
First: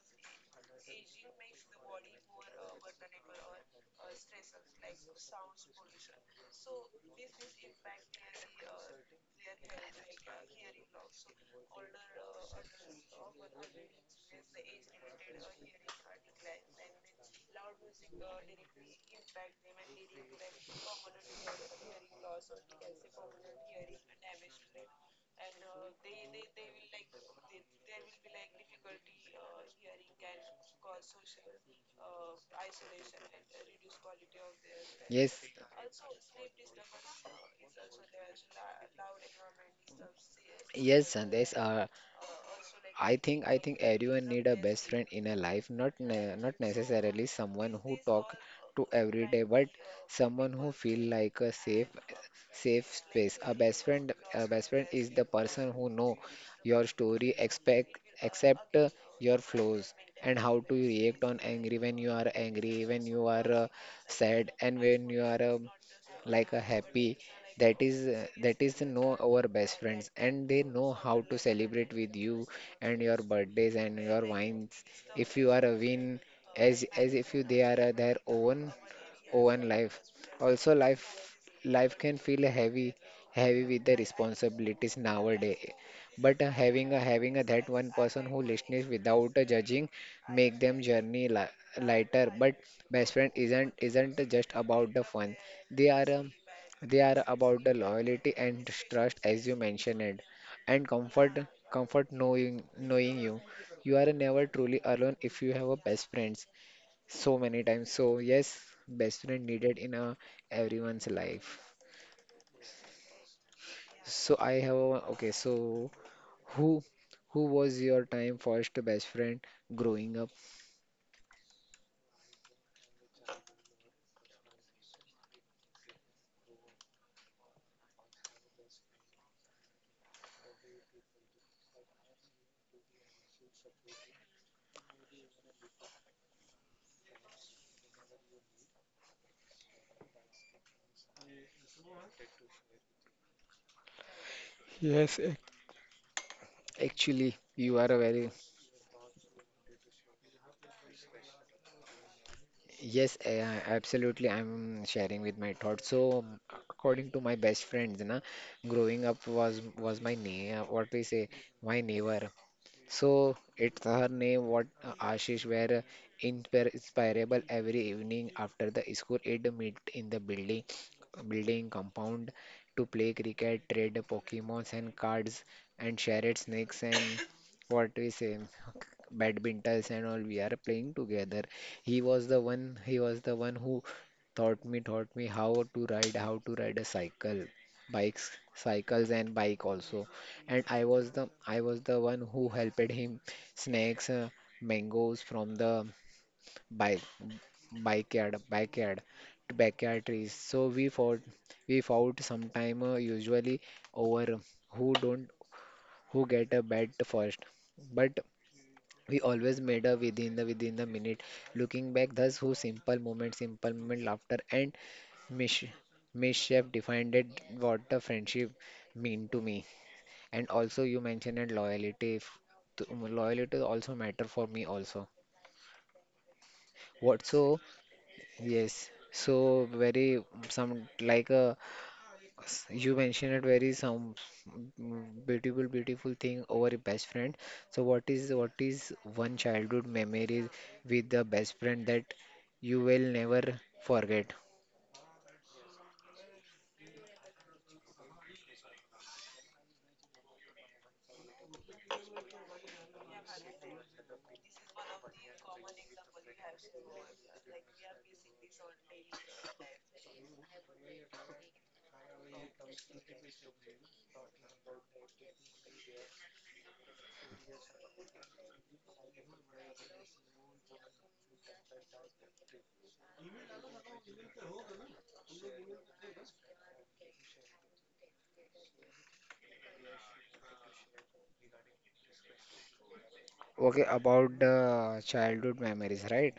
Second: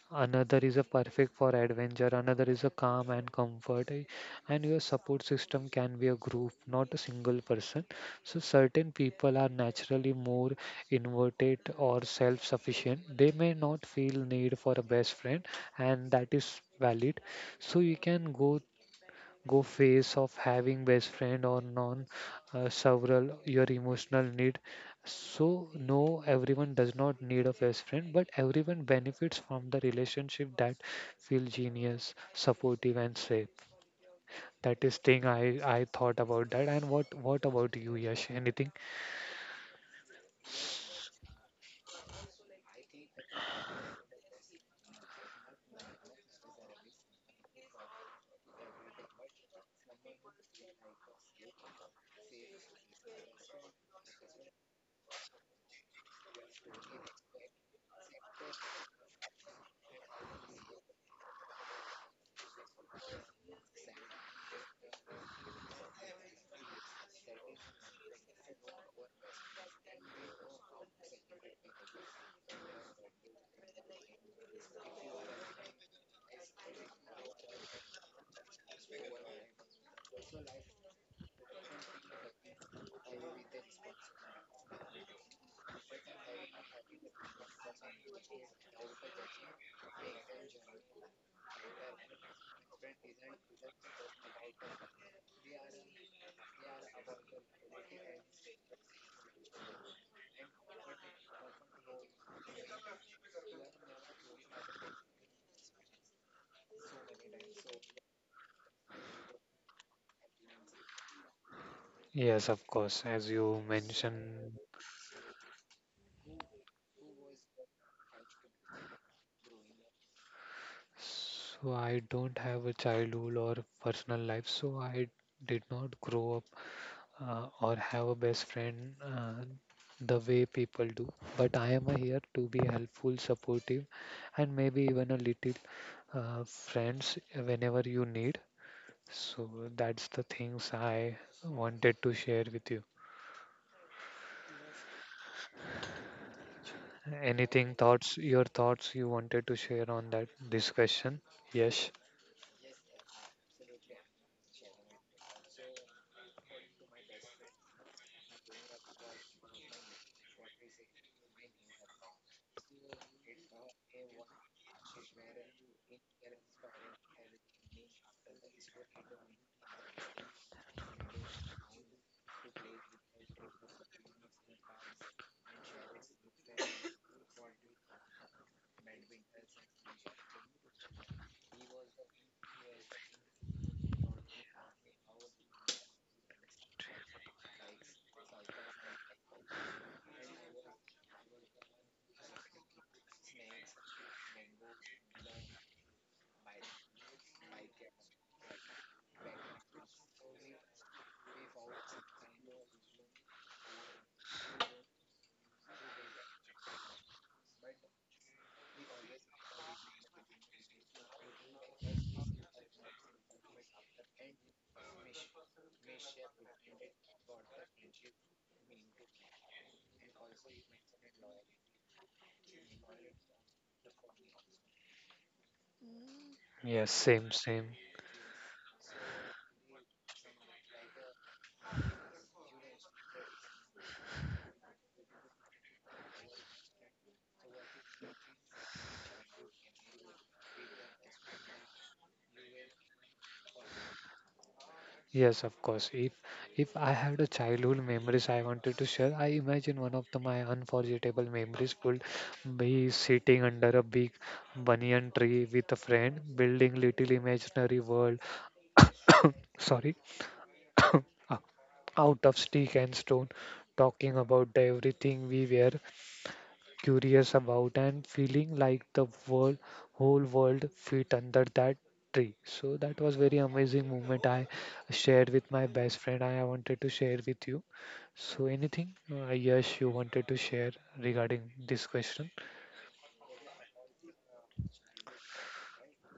Speaker 2: another is a perfect for adventure, another is a calm and comfort, eh, and your support system can be a group not a single person. So certain people are naturally more inverted or self sufficient. They may not feel need for a best friend, and that is valid. So you can go go phase of having best friend or non several your emotional need. So no, everyone does not need a best friend, but everyone benefits from the relationship that feel genius supportive and safe. That is thing
Speaker 1: Yes.
Speaker 2: I thought about that. And what about you, Yash? Anything?
Speaker 1: Yes, Sandesh. I think everyone need a best friend in a life. Not necessarily someone who talk to every day, but someone who feel like a safe space. A best friend is the person who know your story, expect accept your flaws and how to react on angry when you are angry, when you are sad, and when you are like a happy. That is know our best friends, and they know how to celebrate with you and your birthdays and your wines if you are a win, as if you they are their own own life. Also, life can feel heavy, heavy with the responsibilities nowadays. But having a that one person who listens without judging make them journey li lighter. But best friend isn't just about the fun. They are um, they are about the loyalty and trust, as you mentioned it, and comfort knowing, knowing you you are never truly alone if you have a best friends so many times. So yes, best friend needed in a everyone's life.
Speaker 2: Yes, of course, as you
Speaker 1: So I have
Speaker 2: mentioned.
Speaker 1: okay. So who who was your time first best friend growing up?
Speaker 2: So I don't have a childhood or personal life, so I did not grow up or have a best friend uh, the way people do. But I am here to be helpful, supportive, and maybe even a little friends whenever you need. So that's the things I wanted to share with you.
Speaker 1: Yes, actually, you are
Speaker 2: Anything
Speaker 1: a very
Speaker 2: thoughts, your thoughts you wanted to share on that this question? Yes,
Speaker 1: yes, absolutely. I'm sharing with my thoughts. So, according to my best friends, na, growing up was my ne what we say, my neighbor. So it's her name, what Ashish, were inspirable every evening after the school. It meet in the building compound to play cricket, trade Pokemons and cards, and share its snakes and what we say badmintons and all we are playing together. He was the one who taught me how to ride a cycle, bikes, cycles and bike also. And I was the one who helped him snacks, mangoes from the bike backyard backyard backyard trees. So we fought sometime, usually over who don't who get a bed first, but we always made a within the minute. Looking back, thus who simple moment, laughter and mish mischief defined it what the friendship mean to me. And also you mentioned it loyalty also matter for me also
Speaker 2: yes,
Speaker 1: what so.
Speaker 2: same, same.
Speaker 1: Yes, so very some, like a you mentioned it very some, beautiful thing over a best friend. So what is one childhood memory with the best friend that you will never forget?
Speaker 2: Yes, of course. If I had a childhood memories I wanted to share, I imagine one of the, my unforgettable memories would be sitting under a big banyan tree with a friend, building little imaginary world. Sorry, out of stick and stone, talking about the everything we were curious about and feeling like the world, whole world fit under that tree. So that was very amazing moment I shared with my best friend. I wanted to share with you. So anything, yes, you wanted to share regarding this question?
Speaker 1: Okay, about the childhood memories, right?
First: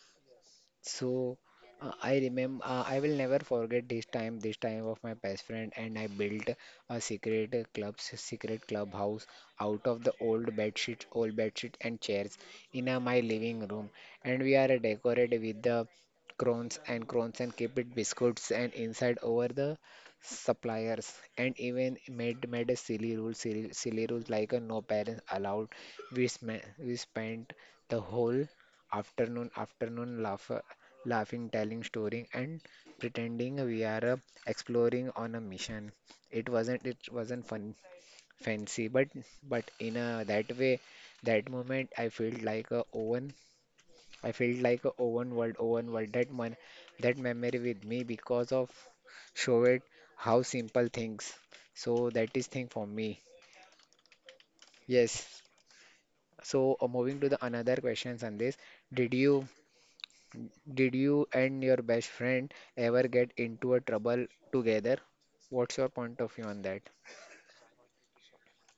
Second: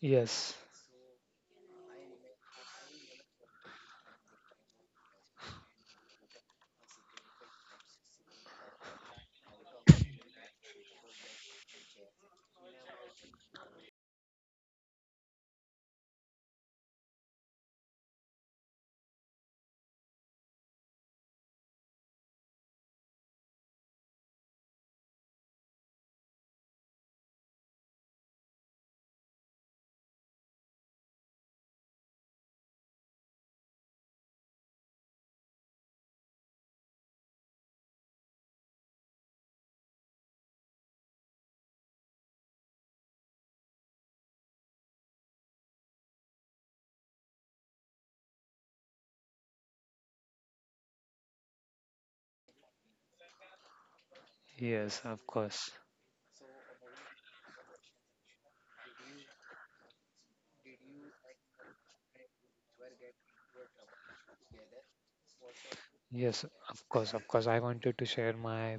Speaker 2: Yes,
Speaker 1: So I remember, I will never forget this time of my best friend, and I built a secret secret clubhouse out of the old bed sheets and chairs in my living room, and we are decorated with the crowns and keep it biscuits and inside over the suppliers, and even made a silly, silly rules like a no parents allowed. We we spent the whole afternoon, laughing, telling story, and pretending we are exploring on a mission. It wasn't fun fancy, but in a that way, that moment I felt like a own I felt like a own world, own world. That man, that memory with me because of show it how simple things. So that is thing for me.
Speaker 2: yes, of
Speaker 1: Yes.
Speaker 2: course.
Speaker 1: So moving to the another questions on this, did you Did you and your best friend ever get into a trouble together? What's your point of
Speaker 2: Yes,
Speaker 1: view on that?
Speaker 2: of course, of course. I wanted to share my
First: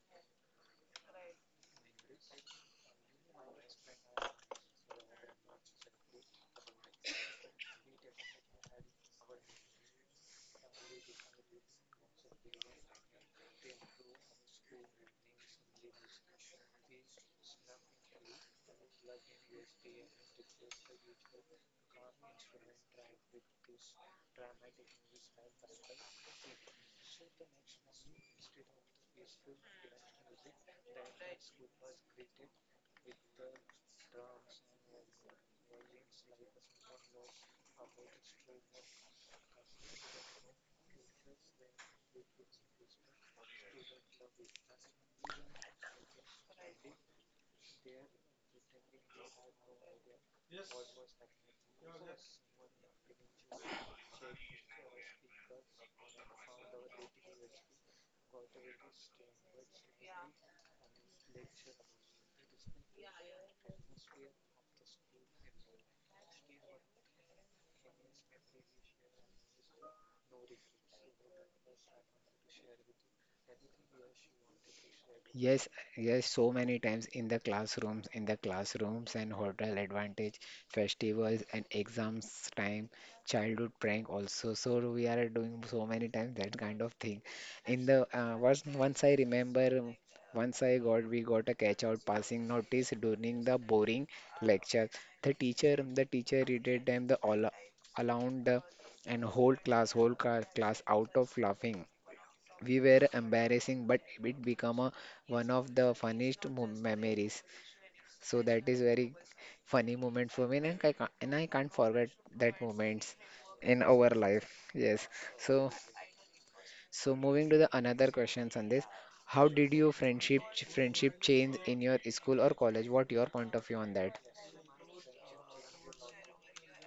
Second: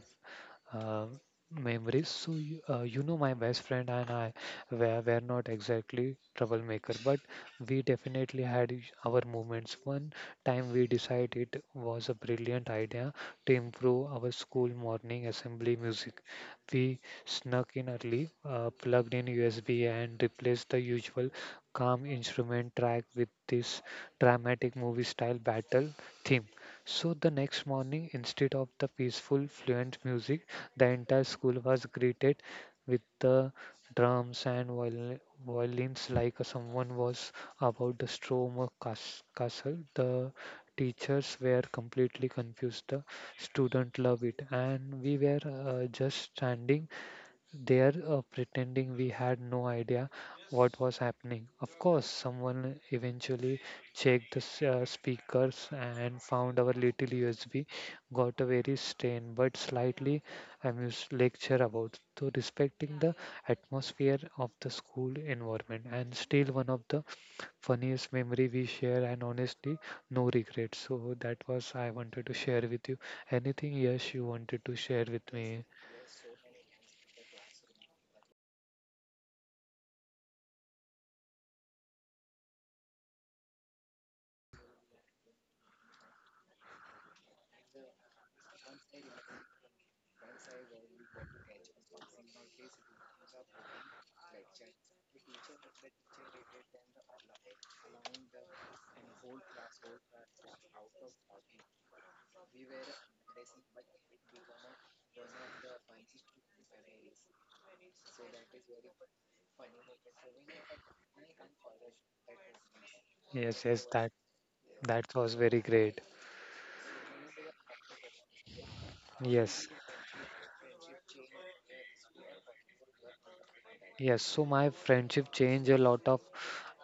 Speaker 2: uh, memories. So you, you know, my best friend and I were not exactly troublemaker, but we definitely had our moments. One time we decided it was a brilliant idea to improve our school morning assembly music. We snuck in early, plugged in USB, and replaced the usual calm instrument track with this dramatic movie style battle theme. So the next morning, instead of the peaceful, fluent music, the entire school was greeted with the drums and violins like someone was about to storm a castle. The teachers were completely confused. The students loved it, and we were just standing there pretending we had no idea what was happening. Of course, someone eventually checked the speakers and found our little USB, got a very strained but slightly amused lecture about to respecting the atmosphere of the school environment, and still one of the funniest memory we share, and honestly no regrets. So that was I wanted to share with you. Anything yes you wanted to share with me?
Speaker 1: Yes, yes, so many times in the classrooms and hotel advantage, festivals and exams time, childhood prank also. So we are doing so many times that kind of thing. In the Once I remember, once I got we got a catch out passing notice during the boring lecture. The teacher read them the all allowed the and whole class, class out of laughing we were embarrassing but it became a, one of the funniest memories so that is very funny moment for me and I can't forget that moments
Speaker 2: Yes,
Speaker 1: in
Speaker 2: yes,
Speaker 1: our
Speaker 2: that.
Speaker 1: life. Yes.
Speaker 2: That was very
Speaker 1: so
Speaker 2: great.
Speaker 1: so moving to the another questions on this. How
Speaker 2: Yes.
Speaker 1: did your friendship change in your school or college? What your point of view on that?
Speaker 2: Yes. So my friendship changed a lot of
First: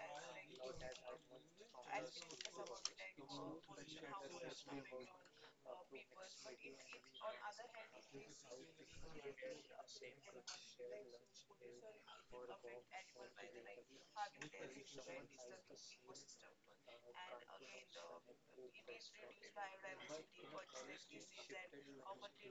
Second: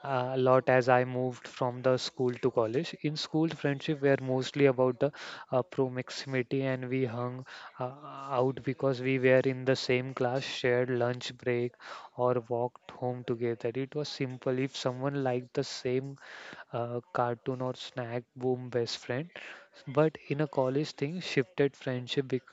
Speaker 2: a lot as I moved from the school to college. In school, friendship were mostly about the proximity, and we hung uh, out because we were in the same class, shared lunch break, or walked home together. It was simple. If someone liked the same cartoon or snack, boom, best friend. But in a college thing, shifted friendship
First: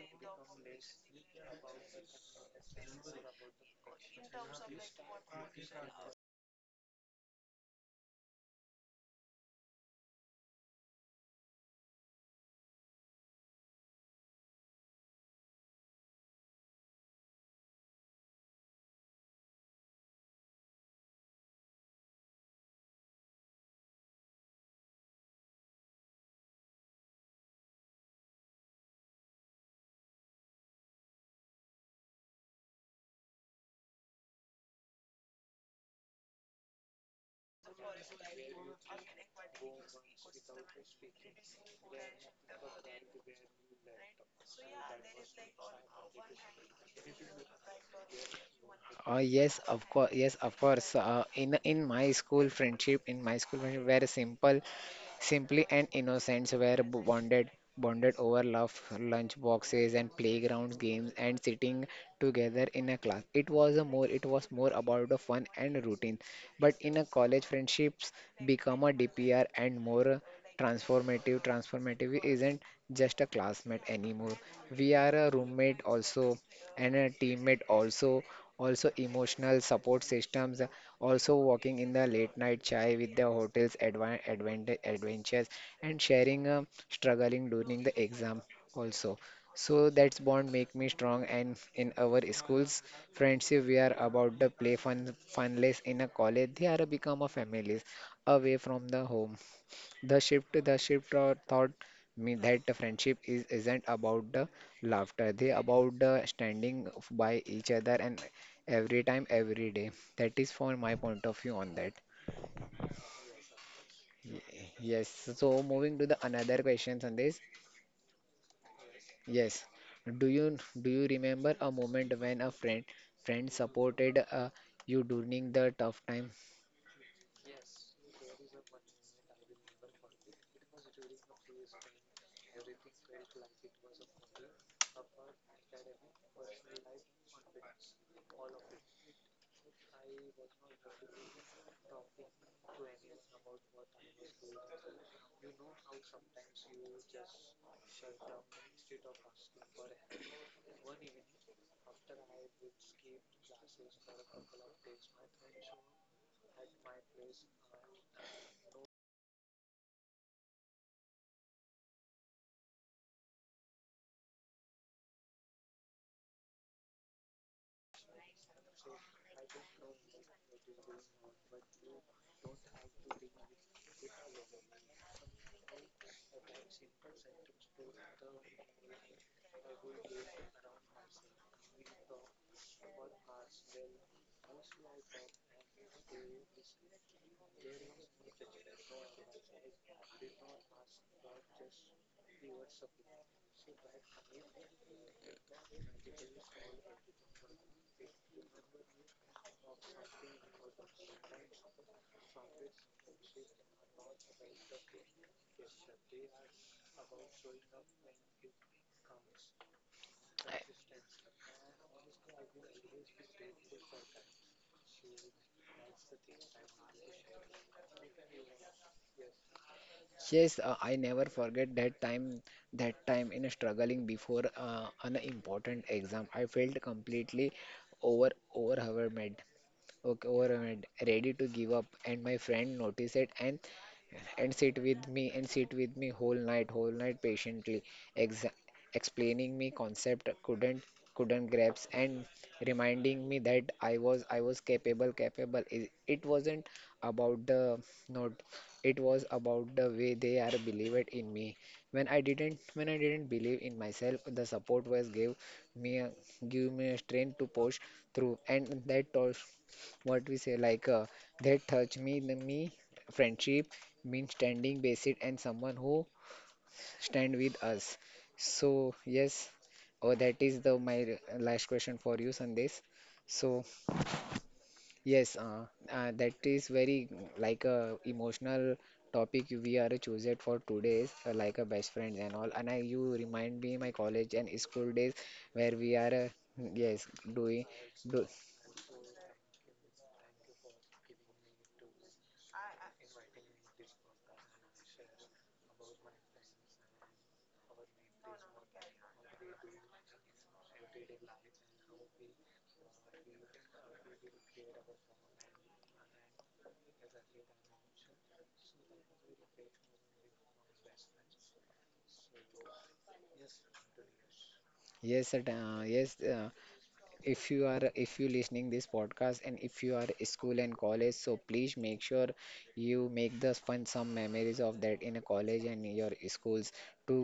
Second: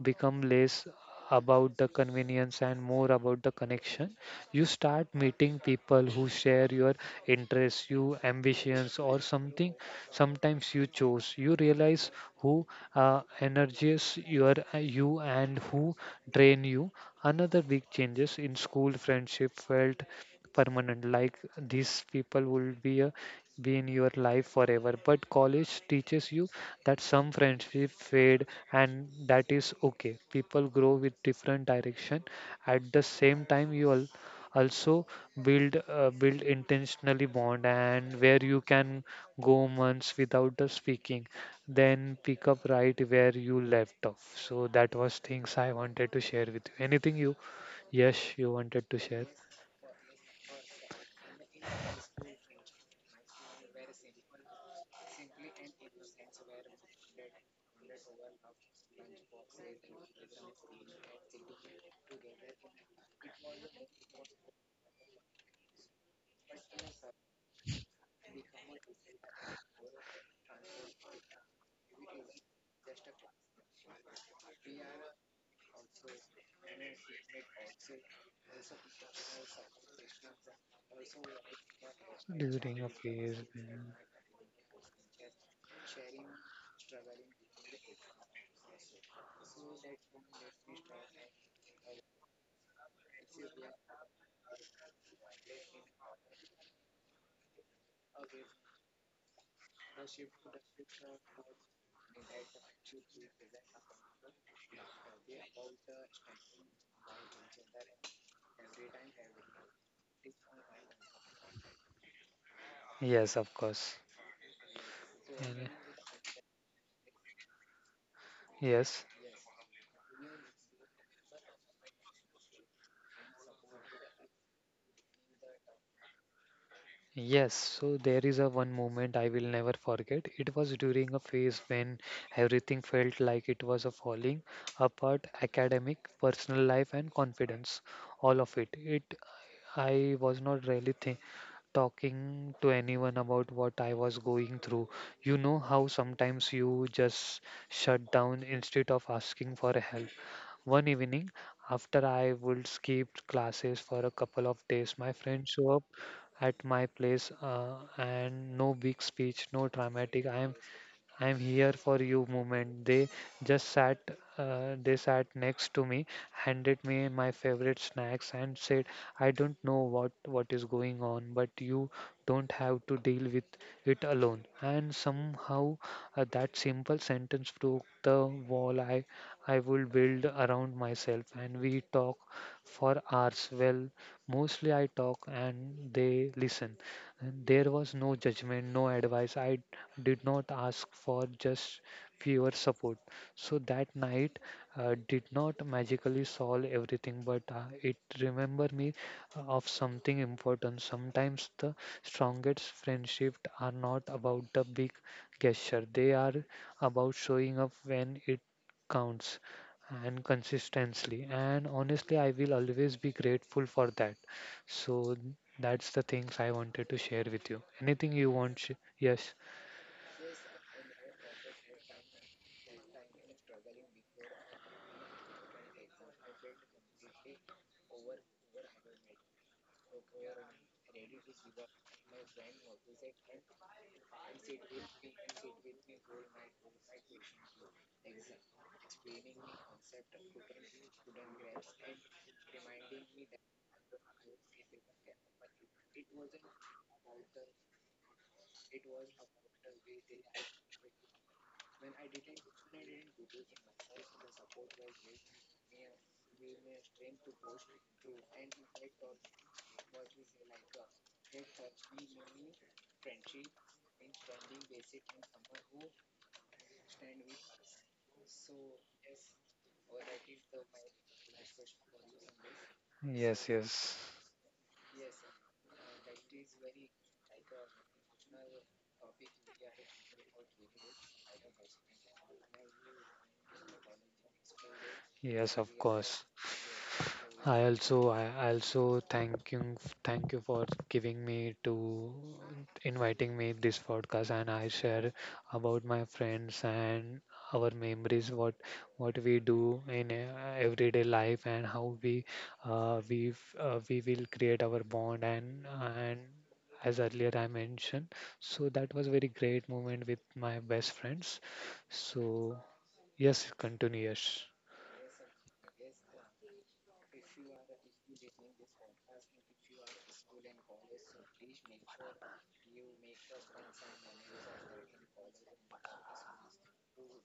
Speaker 2: become less about the convenience and more about the connection. You start meeting people who share your interests, your ambitions, or something. Sometimes you chose, you realize who energizes your you and who drain you. Another big changes in school friendship felt permanent, like these people will be a, be in your life forever, but college teaches you that some friendship fade and that is okay. People grow with different direction. At the same time, you all also build build intentionally bond, and where you can go months without the speaking, then pick up right where you left off. So that was things I wanted to share with you. Anything you yes you wanted to share
Speaker 1: Yes, of course. In my school friendship in my school friendship very simple. Simply and Innocents were bonded bonded over love, lunch boxes and playground games and sitting together in a class. It was more about the fun and routine. But in a college friendships become a DPR and more transformative. Transformative isn't just a classmate anymore. We are a roommate also and a teammate also, also emotional support systems, also walking in the late night
Speaker 2: during a
Speaker 1: chai with the
Speaker 2: phase?
Speaker 1: hotel's
Speaker 2: Mm,
Speaker 1: advan advent adventures and sharing struggling during the exam also. So that's bond make me strong and in our schools friendship we are about the play fun funless in a college they are become a families away from the home. The shift thought, me that the friendship is isn't about the laughter. They about the standing by each other and every time, every day. That is for my point of view on that.
Speaker 2: yes, of course.
Speaker 1: Yes. So
Speaker 2: Any-
Speaker 1: moving to the another questions on this.
Speaker 2: yes.
Speaker 1: Yes. Do you do you remember a moment when a friend supported you during the tough time?
Speaker 2: Yes, so there is a one moment I will never forget. It was during a phase when everything felt like it was a falling apart, academic, personal life and confidence, all of it. It I was not really talking to anyone about what I was going through. You know how sometimes you just shut down instead of asking for help. One evening, after I would skip classes for a couple of days, my friend show up at my place and no big speech, no dramatic. I am I'm here for you moment. They just sat, they sat next to me, handed me my favorite snacks, and said, I don't know what is going on, but you don't have to deal with it alone. And somehow that simple sentence broke the wall I would build around myself. And we talk for hours. Well, mostly I talk and they listen. And there was no judgment, no advice. I did not ask for just fewer support. So that night did not magically solve everything, but it remember me of something important. Sometimes the strongest friendships are not about the big gesture, they are about showing up when it counts and consistently and honestly. I will always be grateful for that. So that's the things I wanted to share with you. Anything you want yes?
Speaker 1: Yes, I never forget that time in struggling before an important exam. I felt completely overwhelmed, okay, overwhelmed, ready to give up, and my friend noticed it and and sit with me whole night patiently, ex explaining me concept couldn't grasp and reminding me that I was capable, capable. It wasn't about the not, it was about the way they are believed in me. When I didn't believe in myself, the support was gave me a, give me a strength to push through and that also what we say like that touch me the me friendship means standing basic and someone who stand with us. So yes, oh that is the my last question for you, Sandesh.
Speaker 2: Yes,
Speaker 1: So
Speaker 2: yes,
Speaker 1: yes, that is very like a emotional topic we are chosen for today's like a best friends and all, and I, you remind me my college and school days
Speaker 2: yes, of
Speaker 1: where we are
Speaker 2: course.
Speaker 1: yes doing do.
Speaker 2: I also thank you for giving me to inviting me this podcast, and I share about my friends and our memories, what we do in everyday life, and how we we will create our bond and as earlier I mentioned. So that was very great moment with my best friends. So yes, continue, yes.
Speaker 1: yes uh, yes uh, if you are, if you listening this podcast and if you are school and college, so please make sure you make the fun some memories of that in a college and your schools to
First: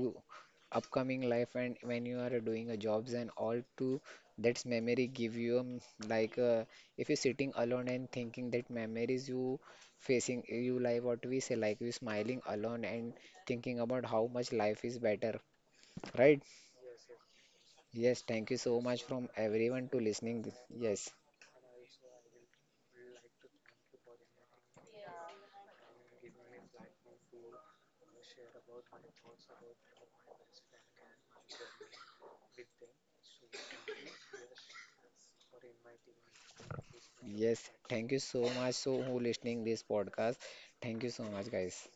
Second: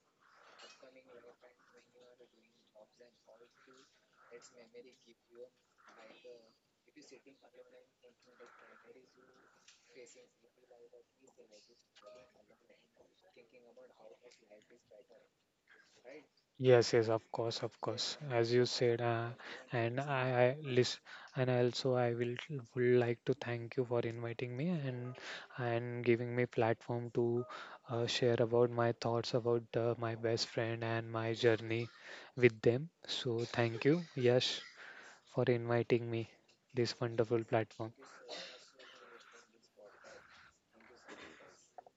Speaker 1: upcoming life and when you are doing a jobs and all, to that's memory give you like if you're sitting alone and thinking that memories you facing you, like what we say, like you smiling alone and thinking about how much life is better, right?
Speaker 2: Yes, yes, of course, of course.
Speaker 1: Yes,
Speaker 2: As
Speaker 1: thank you
Speaker 2: you
Speaker 1: so
Speaker 2: said,
Speaker 1: much from everyone
Speaker 2: and
Speaker 1: to
Speaker 2: I,
Speaker 1: listening.
Speaker 2: I list,
Speaker 1: Yes.
Speaker 2: and also I will would like to thank you for inviting me and giving me platform to share about my thoughts about my best friend and my journey with them. So thank you, Yash, for inviting me this wonderful
Speaker 1: Yes,
Speaker 2: platform.
Speaker 1: thank you so much. So who listening this podcast? Thank you so much, guys.